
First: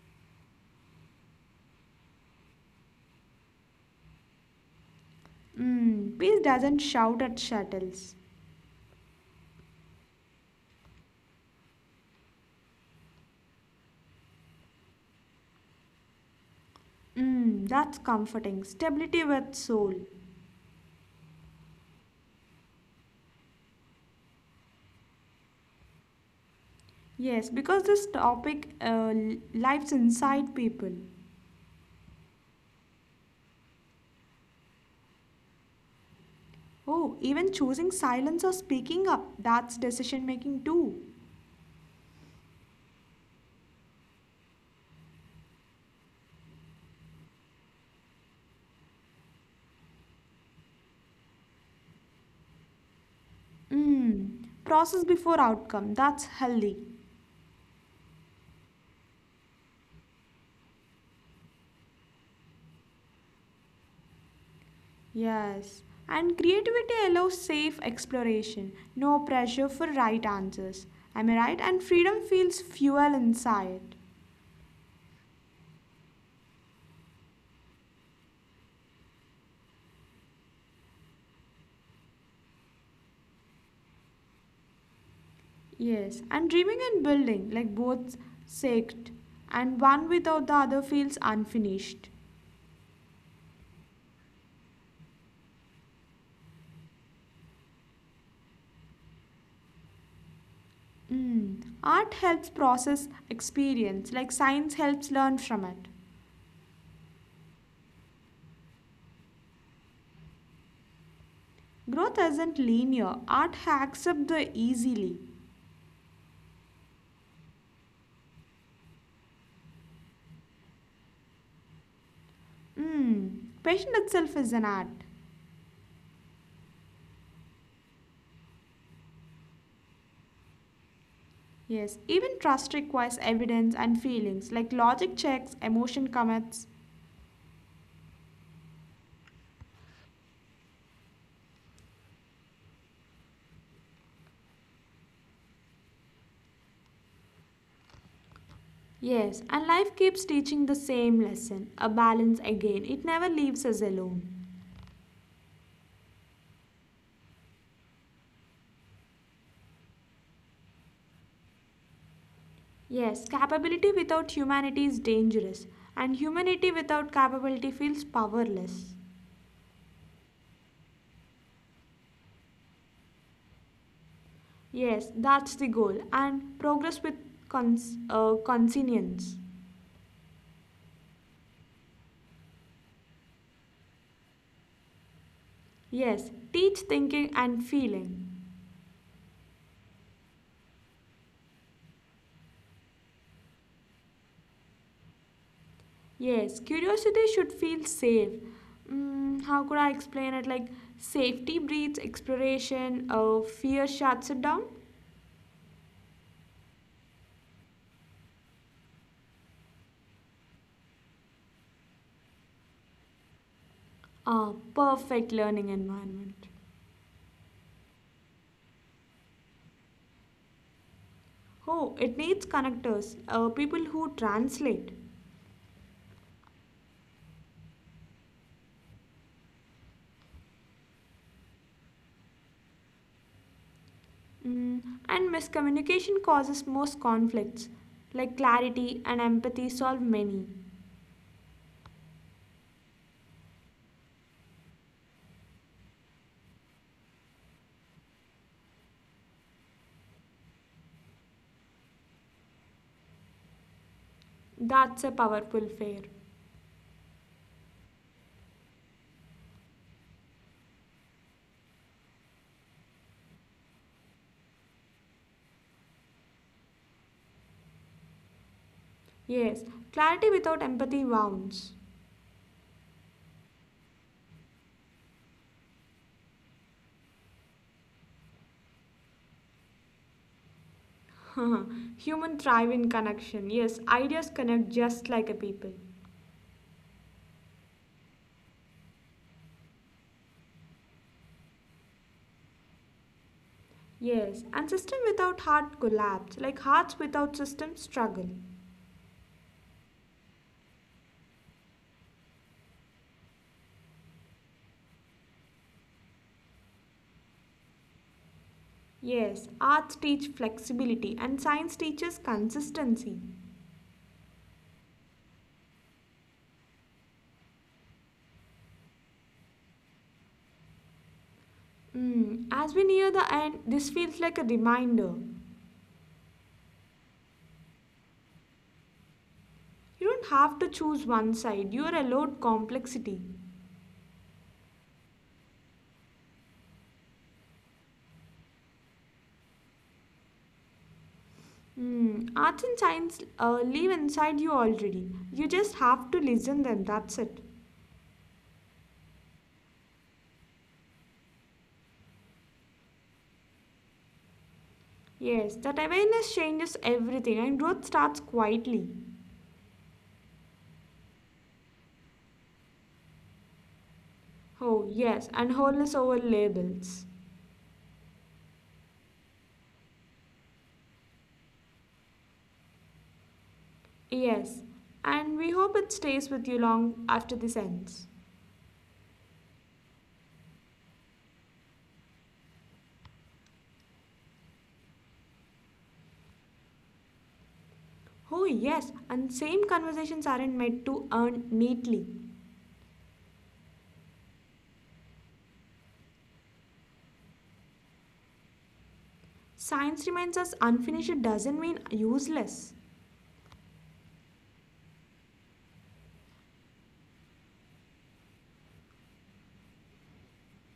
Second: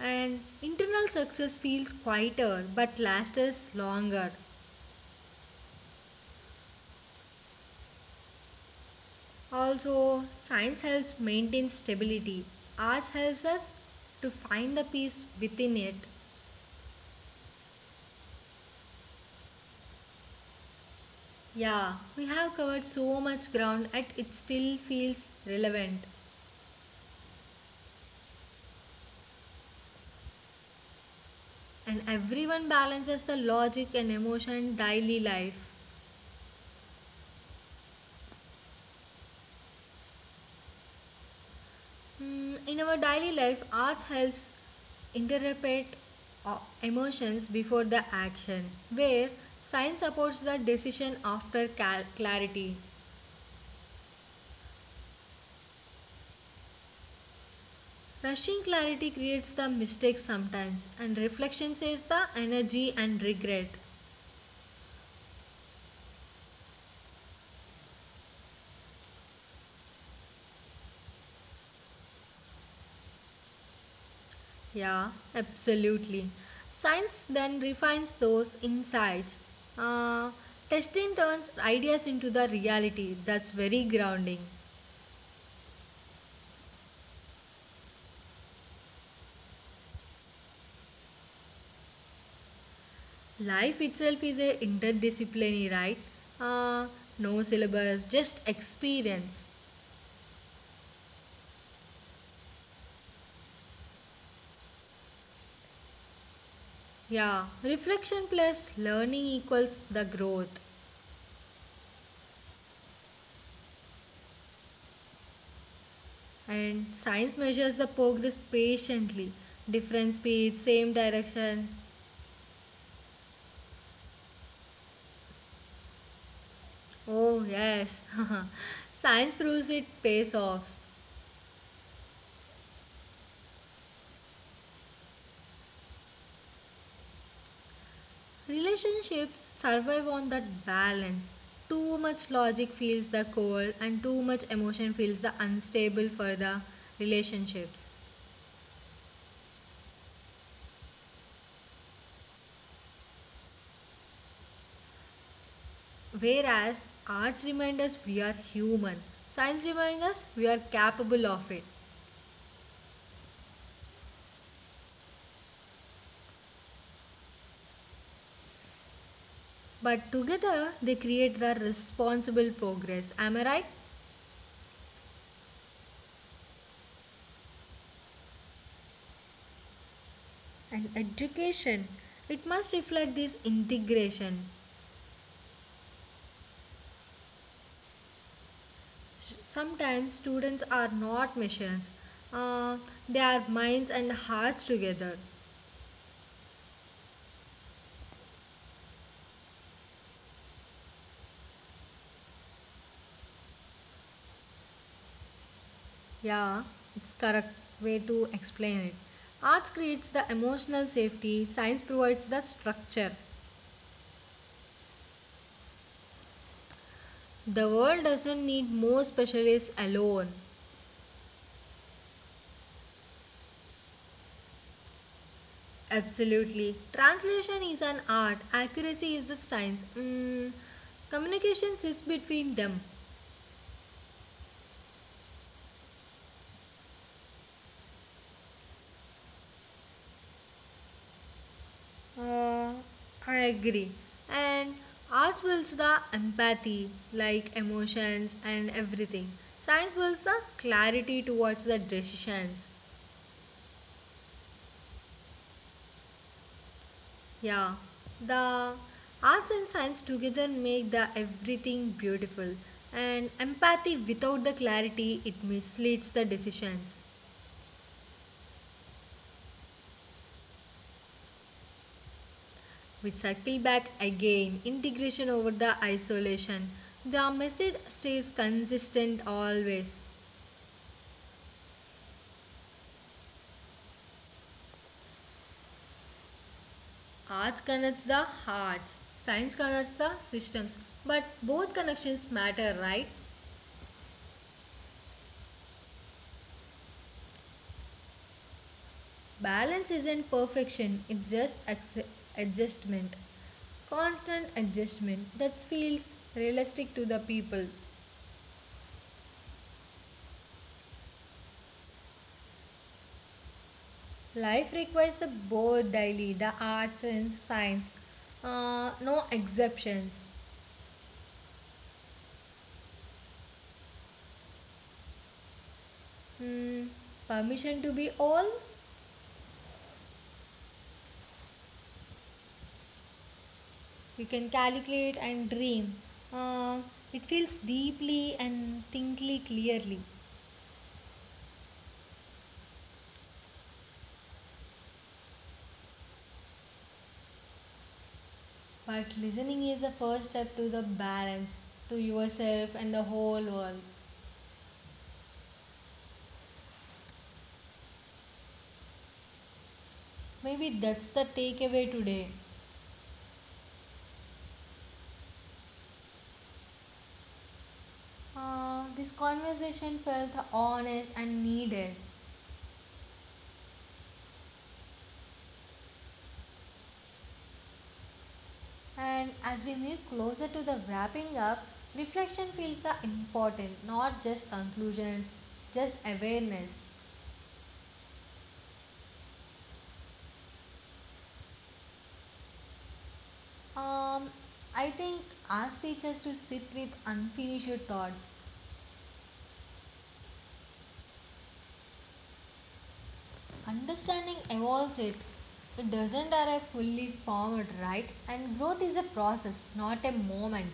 And internal success feels quieter but lasts longer.
Mm, peace doesn't shout at shuttles.
Also, science helps maintain stability. Arts helps us to find the peace within it.
Mm, that's comforting. Stability with soul.
Yeah, we have covered so much ground and it still feels relevant.
Yes, because this topic lives inside people.
And everyone balances the logic and emotion daily life.
Oh, even choosing silence or speaking up, that's decision making too.
Hmm, in our daily life arts helps interpret emotions before the action where science supports the decision after clarity.
Mm, process before outcome, that's healthy.
Rushing clarity creates the mistakes sometimes and reflection saves the energy and regret.
Yes, and creativity allows safe exploration, no pressure for right answers. Am I right? And freedom feels fuel inside.
Yeah, absolutely. Science then refines those insights. Uh, Testing turns ideas into the reality. That's very grounding.
Yes, and dreaming and building, like both sacred, and one without the other feels unfinished.
Life itself is a interdisciplinary, right? Uh, no syllabus, just experience.
Mm. Art helps process experience, like science helps learn from it.
Yeah, reflection plus learning equals the growth.
Growth isn't linear, art hacks up the easily.
And science measures the progress patiently. Different speed, same direction.
Mm. Passion itself is an art.
Oh, yes. science proves it pays off.
Yes, even trust requires evidence and feelings, like logic checks, emotion commits.
Relationships survive on that balance. Too much logic feels the cold, and too much emotion feels the unstable for the relationships.
Yes, and life keeps teaching the same lesson, a balance again. It never leaves us alone.
Whereas arts remind us we are human, science reminds us we are capable of it.
Yes, capability without humanity is dangerous, and humanity without capability feels powerless.
But together they create the responsible progress. Am I right?
Yes, that's the goal, and progress with conscience.
And education. It must reflect this integration.
Yes, teach thinking and feeling.
Sometimes students are not machines. Uh, they are minds and hearts together.
Yes, curiosity should feel safe. Mm, how could I explain it? Like safety breeds exploration, fear shuts it down.
Yeah, it's correct way to explain it. Arts creates the emotional safety. Science provides the structure.
Ah, perfect learning environment.
The world doesn't need more specialists alone.
Oh, it needs connectors, people who translate.
Absolutely. Translation is an art. Accuracy is the science. Mm, communication sits between them.
Mm, and miscommunication causes most conflicts, like clarity and empathy solve many.
Uh, I agree. And arts builds the empathy, like emotions and everything. Science builds the clarity towards the decisions.
That's a powerful fear.
Yeah. The arts and science together make the everything beautiful. And empathy without the clarity it misleads the decisions.
Yes, clarity without empathy wounds.
We circle back again, integration over the isolation. The message stays consistent always.
Human thrive in connection. Yes, ideas connect just like a people.
Arts connects the hearts, science connects the systems, but both connections matter, right?
Yes, and system without heart collapse, like hearts without system struggle.
Balance isn't perfection, it's just adjustment. Constant adjustment that feels realistic to the people.
Yes, arts teach flexibility and science teaches consistency.
Life requires the both daily, the arts and science. No exceptions.
Mm, as we near the end, this feels like a reminder.
Hmm, permission to be all?
You don't have to choose one side, you are allowed complexity.
You can calculate and dream. Uh, it feels deeply and thinkly clearly.
Mm, arts and science live inside you already. You just have to listen them, that's it.
But listening is the first step to the balance, to yourself and the whole world.
Yes, that awareness changes everything and growth starts quietly.
Maybe that's the takeaway today.
Oh, yes, and wholeness over labels.
This conversation felt honest and needed.
Yes, and we hope it stays with you long after this ends.
And as we move closer to the wrapping up, reflection feels the important, not just conclusions, just awareness.
Oh, yes, and same conversations aren't made to earn neatly.
Um, I think ask teachers to sit with unfinished thoughts.
Science reminds us unfinished doesn't mean useless.
Understanding evolves it. It doesn't arrive fully formed, right? And growth is a process, not a moment.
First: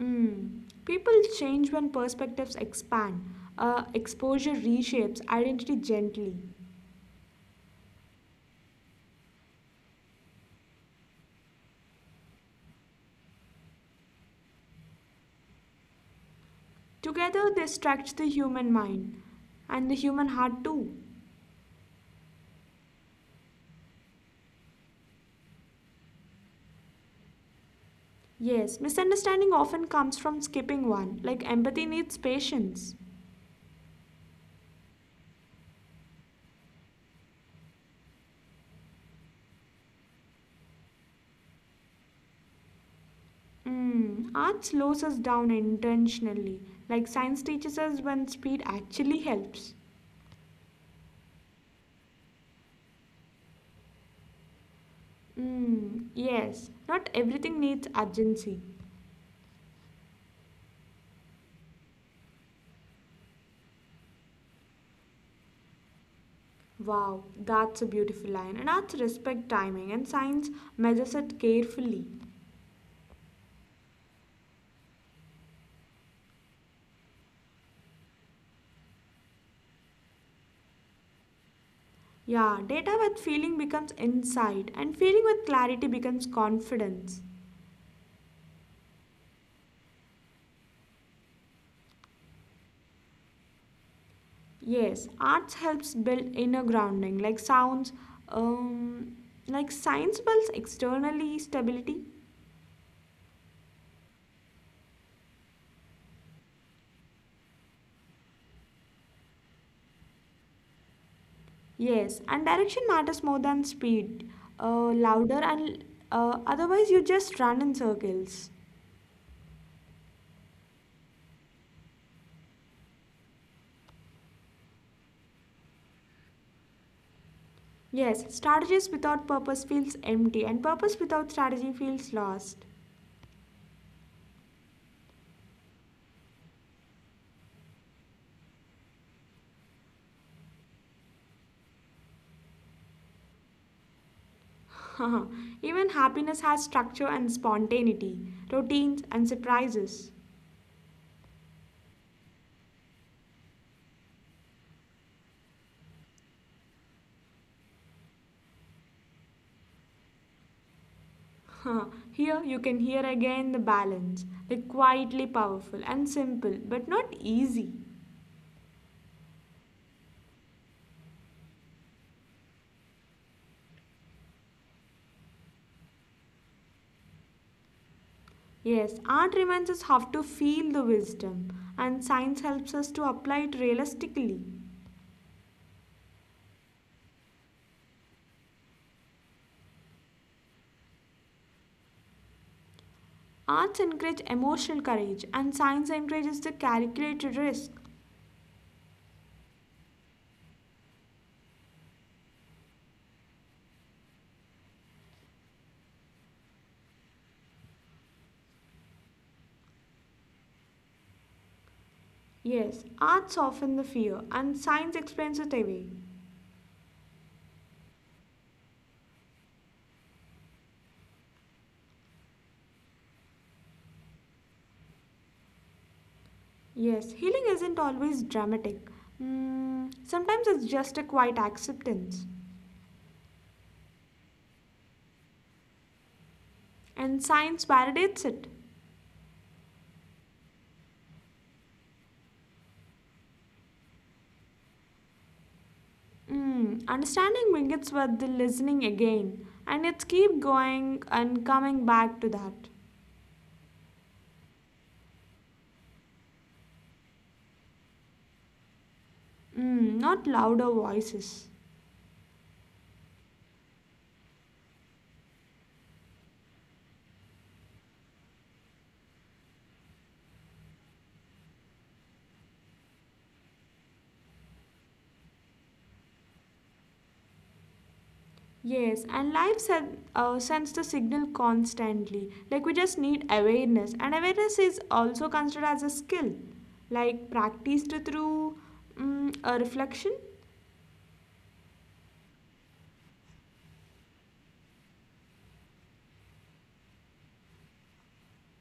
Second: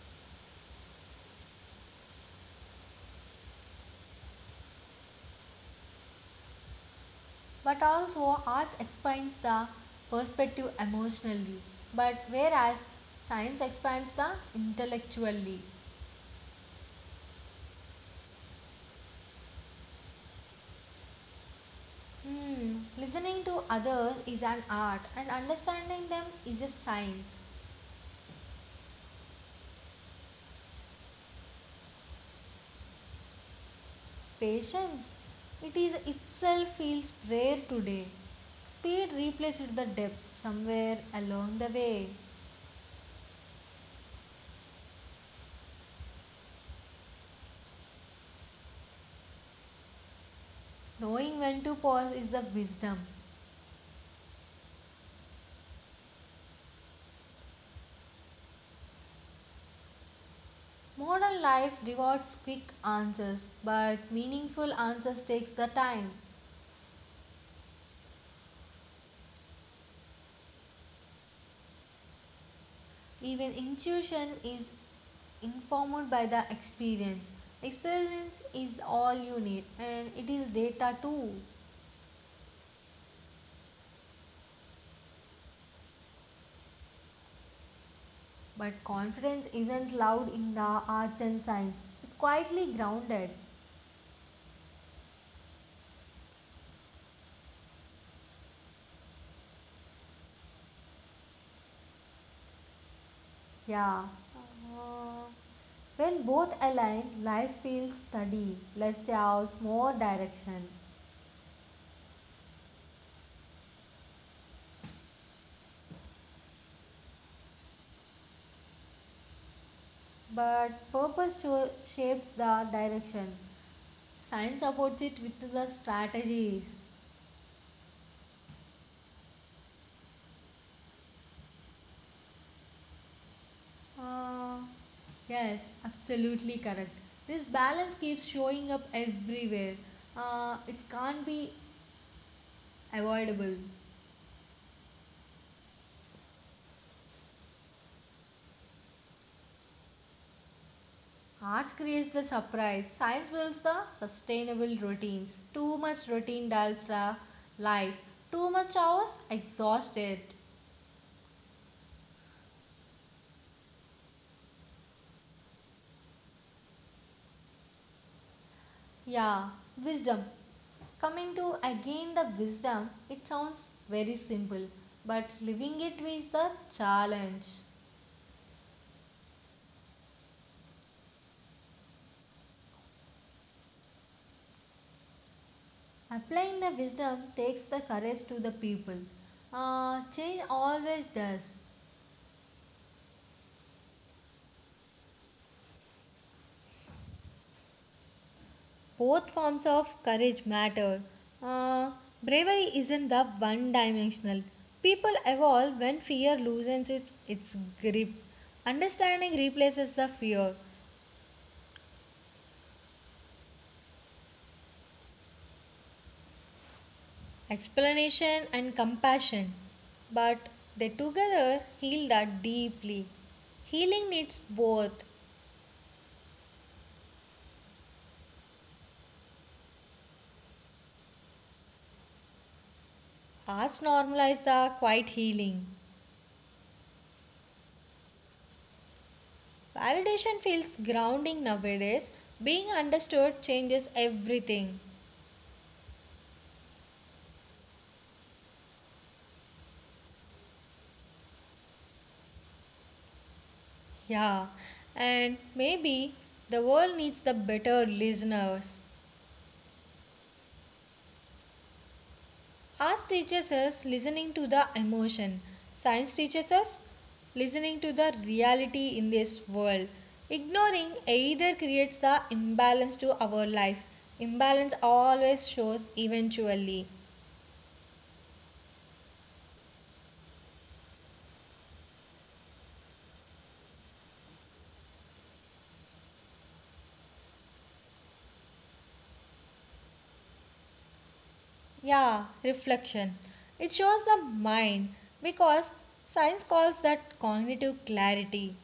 Mm. People change when perspectives expand, exposure reshapes identity gently.
But also, art expands the perspective emotionally, but whereas science expands the intellectually.
Together they stretch the human mind and the human heart too.
Hmm, listening to others is an art, and understanding them is a science.
Yes, misunderstanding often comes from skipping one, like empathy needs patience.
Patience, it is itself feels rare today. Speed replaced the depth somewhere along the way.
Mm, art slows us down intentionally, like science teaches us when speed actually helps.
Knowing when to pause is the wisdom.
Mm, yes, not everything needs urgency.
Modern life rewards quick answers, but meaningful answers takes the time.
Wow, that's a beautiful line. And arts respect timing, and science measures it carefully.
Even intuition is informed by the experience. Experience is all you need and it is data too.
Yeah, data with feeling becomes insight, and feeling with clarity becomes confidence.
But confidence isn't loud in the arts and science. It's quietly grounded.
Yes, arts helps build inner grounding, like sounds, um, like science builds externally stability.
Yeah. Uh, when both align, life feels steady, less chaos, more direction.
Yes, and direction matters more than speed, louder, and otherwise you just run in circles.
But shapes the direction. Science supports it with the strategies.
Yes, strategies without purpose feels empty, and purpose without strategy feels lost.
Uh, Yes, absolutely correct. This balance keeps showing up everywhere. It can't be avoidable.
Even happiness has structure and spontaneity, routines and surprises.
Arts creates the surprise. Science builds the sustainable routines. Too much routine dulls the life. Too much hours exhaust it.
Here you can hear again the balance, like quietly powerful and simple, but not easy.
Yeah, wisdom. Coming to again the wisdom, it sounds very simple, but living it is the challenge.
Yes, art reminds us how to feel the wisdom, and science helps us to apply it realistically.
Applying the wisdom takes the courage to the people. Change always does.
Arts encourage emotional courage, and science encourages the calculated risk.
Both forms of courage matter. Uh, Bravery isn't the one dimensional. People evolve when fear loosens its grip. Understanding replaces the fear.
Yes, arts soften the fear, and science explains it away.
Explanation and compassion, but they together heal that deeply. Healing needs both.
Yes, healing isn't always dramatic. Mm, sometimes it's just a quiet acceptance,
Arts normalize the quiet healing.
and science validates it.
Validation feels grounding nowadays. Being understood changes everything.
Mm, understanding begins with the listening again, and it's keep going and coming back to that.
Yeah, and maybe the world needs the better listeners.
Mm, not louder voices.
Arts teaches us listening to the emotion. Science teaches us listening to the reality in this world. Ignoring either creates the imbalance to our life. Imbalance always shows eventually.
Yes, and life sends the signal constantly. Like we just need awareness, and awareness is also considered as a skill, like practiced through a reflection.
Yeah, reflection. It shows the mind because science calls that cognitive clarity.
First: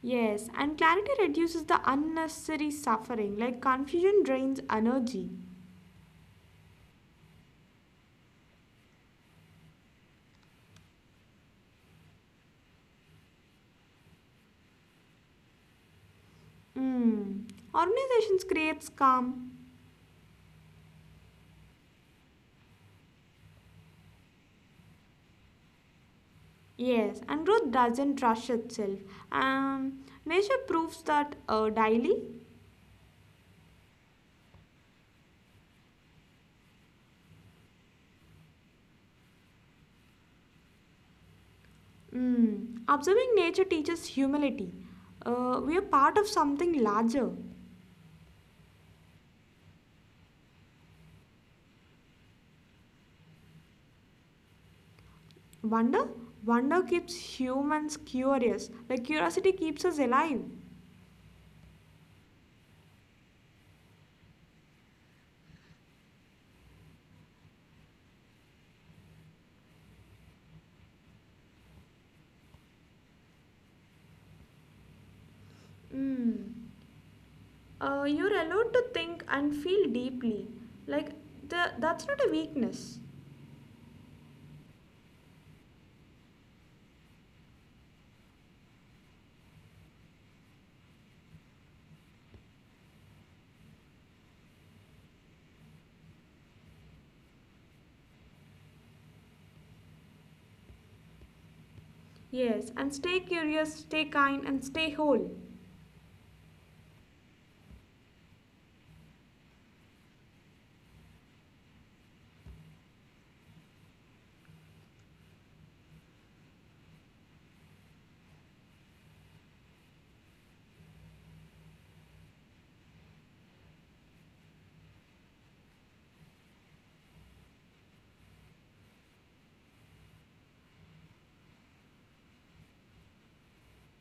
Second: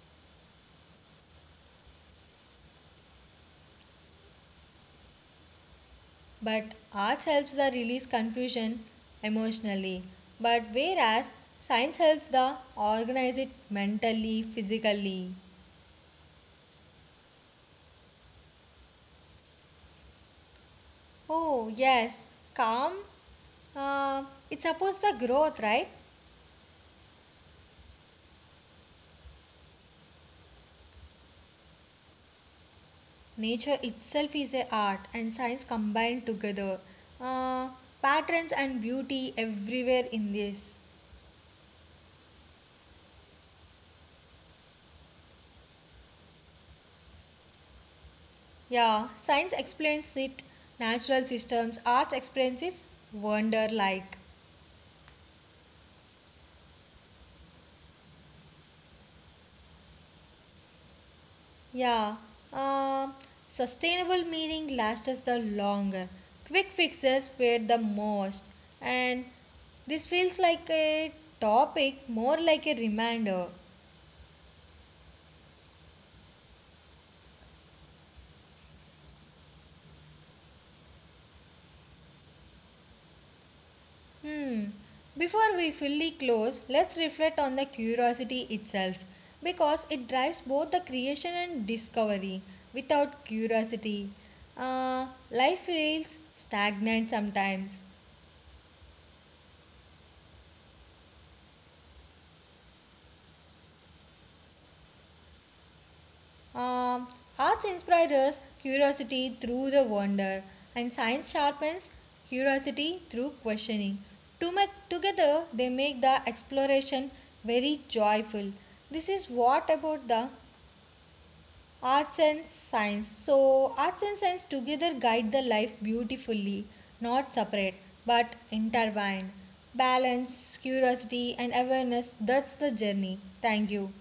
Yes, and clarity reduces the unnecessary suffering, like confusion drains energy.
But arts helps the release confusion emotionally. But whereas science helps the organize it mentally, physically.
Hmm. Organizations creates calm.
Oh yes, calm. Uh, it supports the growth, right?
Yes, and growth doesn't rush itself. Um, Nature proves that daily.
Nature itself is a art, and science combined together. Uh, Patterns and beauty everywhere in this.
Hmm. Observing nature teaches humility. We are part of something larger.
Yeah, science explains it. Natural systems, arts explains it. Wonder like.
Wonder, wonder keeps humans curious. Like curiosity keeps us alive.
Yeah, um, sustainable meaning lasts us the longer. Quick fixes fade the most, and this feels like a topic more like a reminder.
Hmm. You're allowed to think and feel deeply. Like, that's not a weakness.
Hmm. Before we fully close, let's reflect on the curiosity itself because it drives both the creation and discovery. Without curiosity, uh, life feels stagnant sometimes.
Yes, and stay curious, stay kind, and stay whole.
Um, Arts inspires curiosity through the wonder, and science sharpens curiosity through questioning. To make, together, they make the exploration very joyful. This is what about the arts and science. So, arts and science together guide the life beautifully, not separate but intertwined. Balance, curiosity, and awareness that's the journey. Thank you.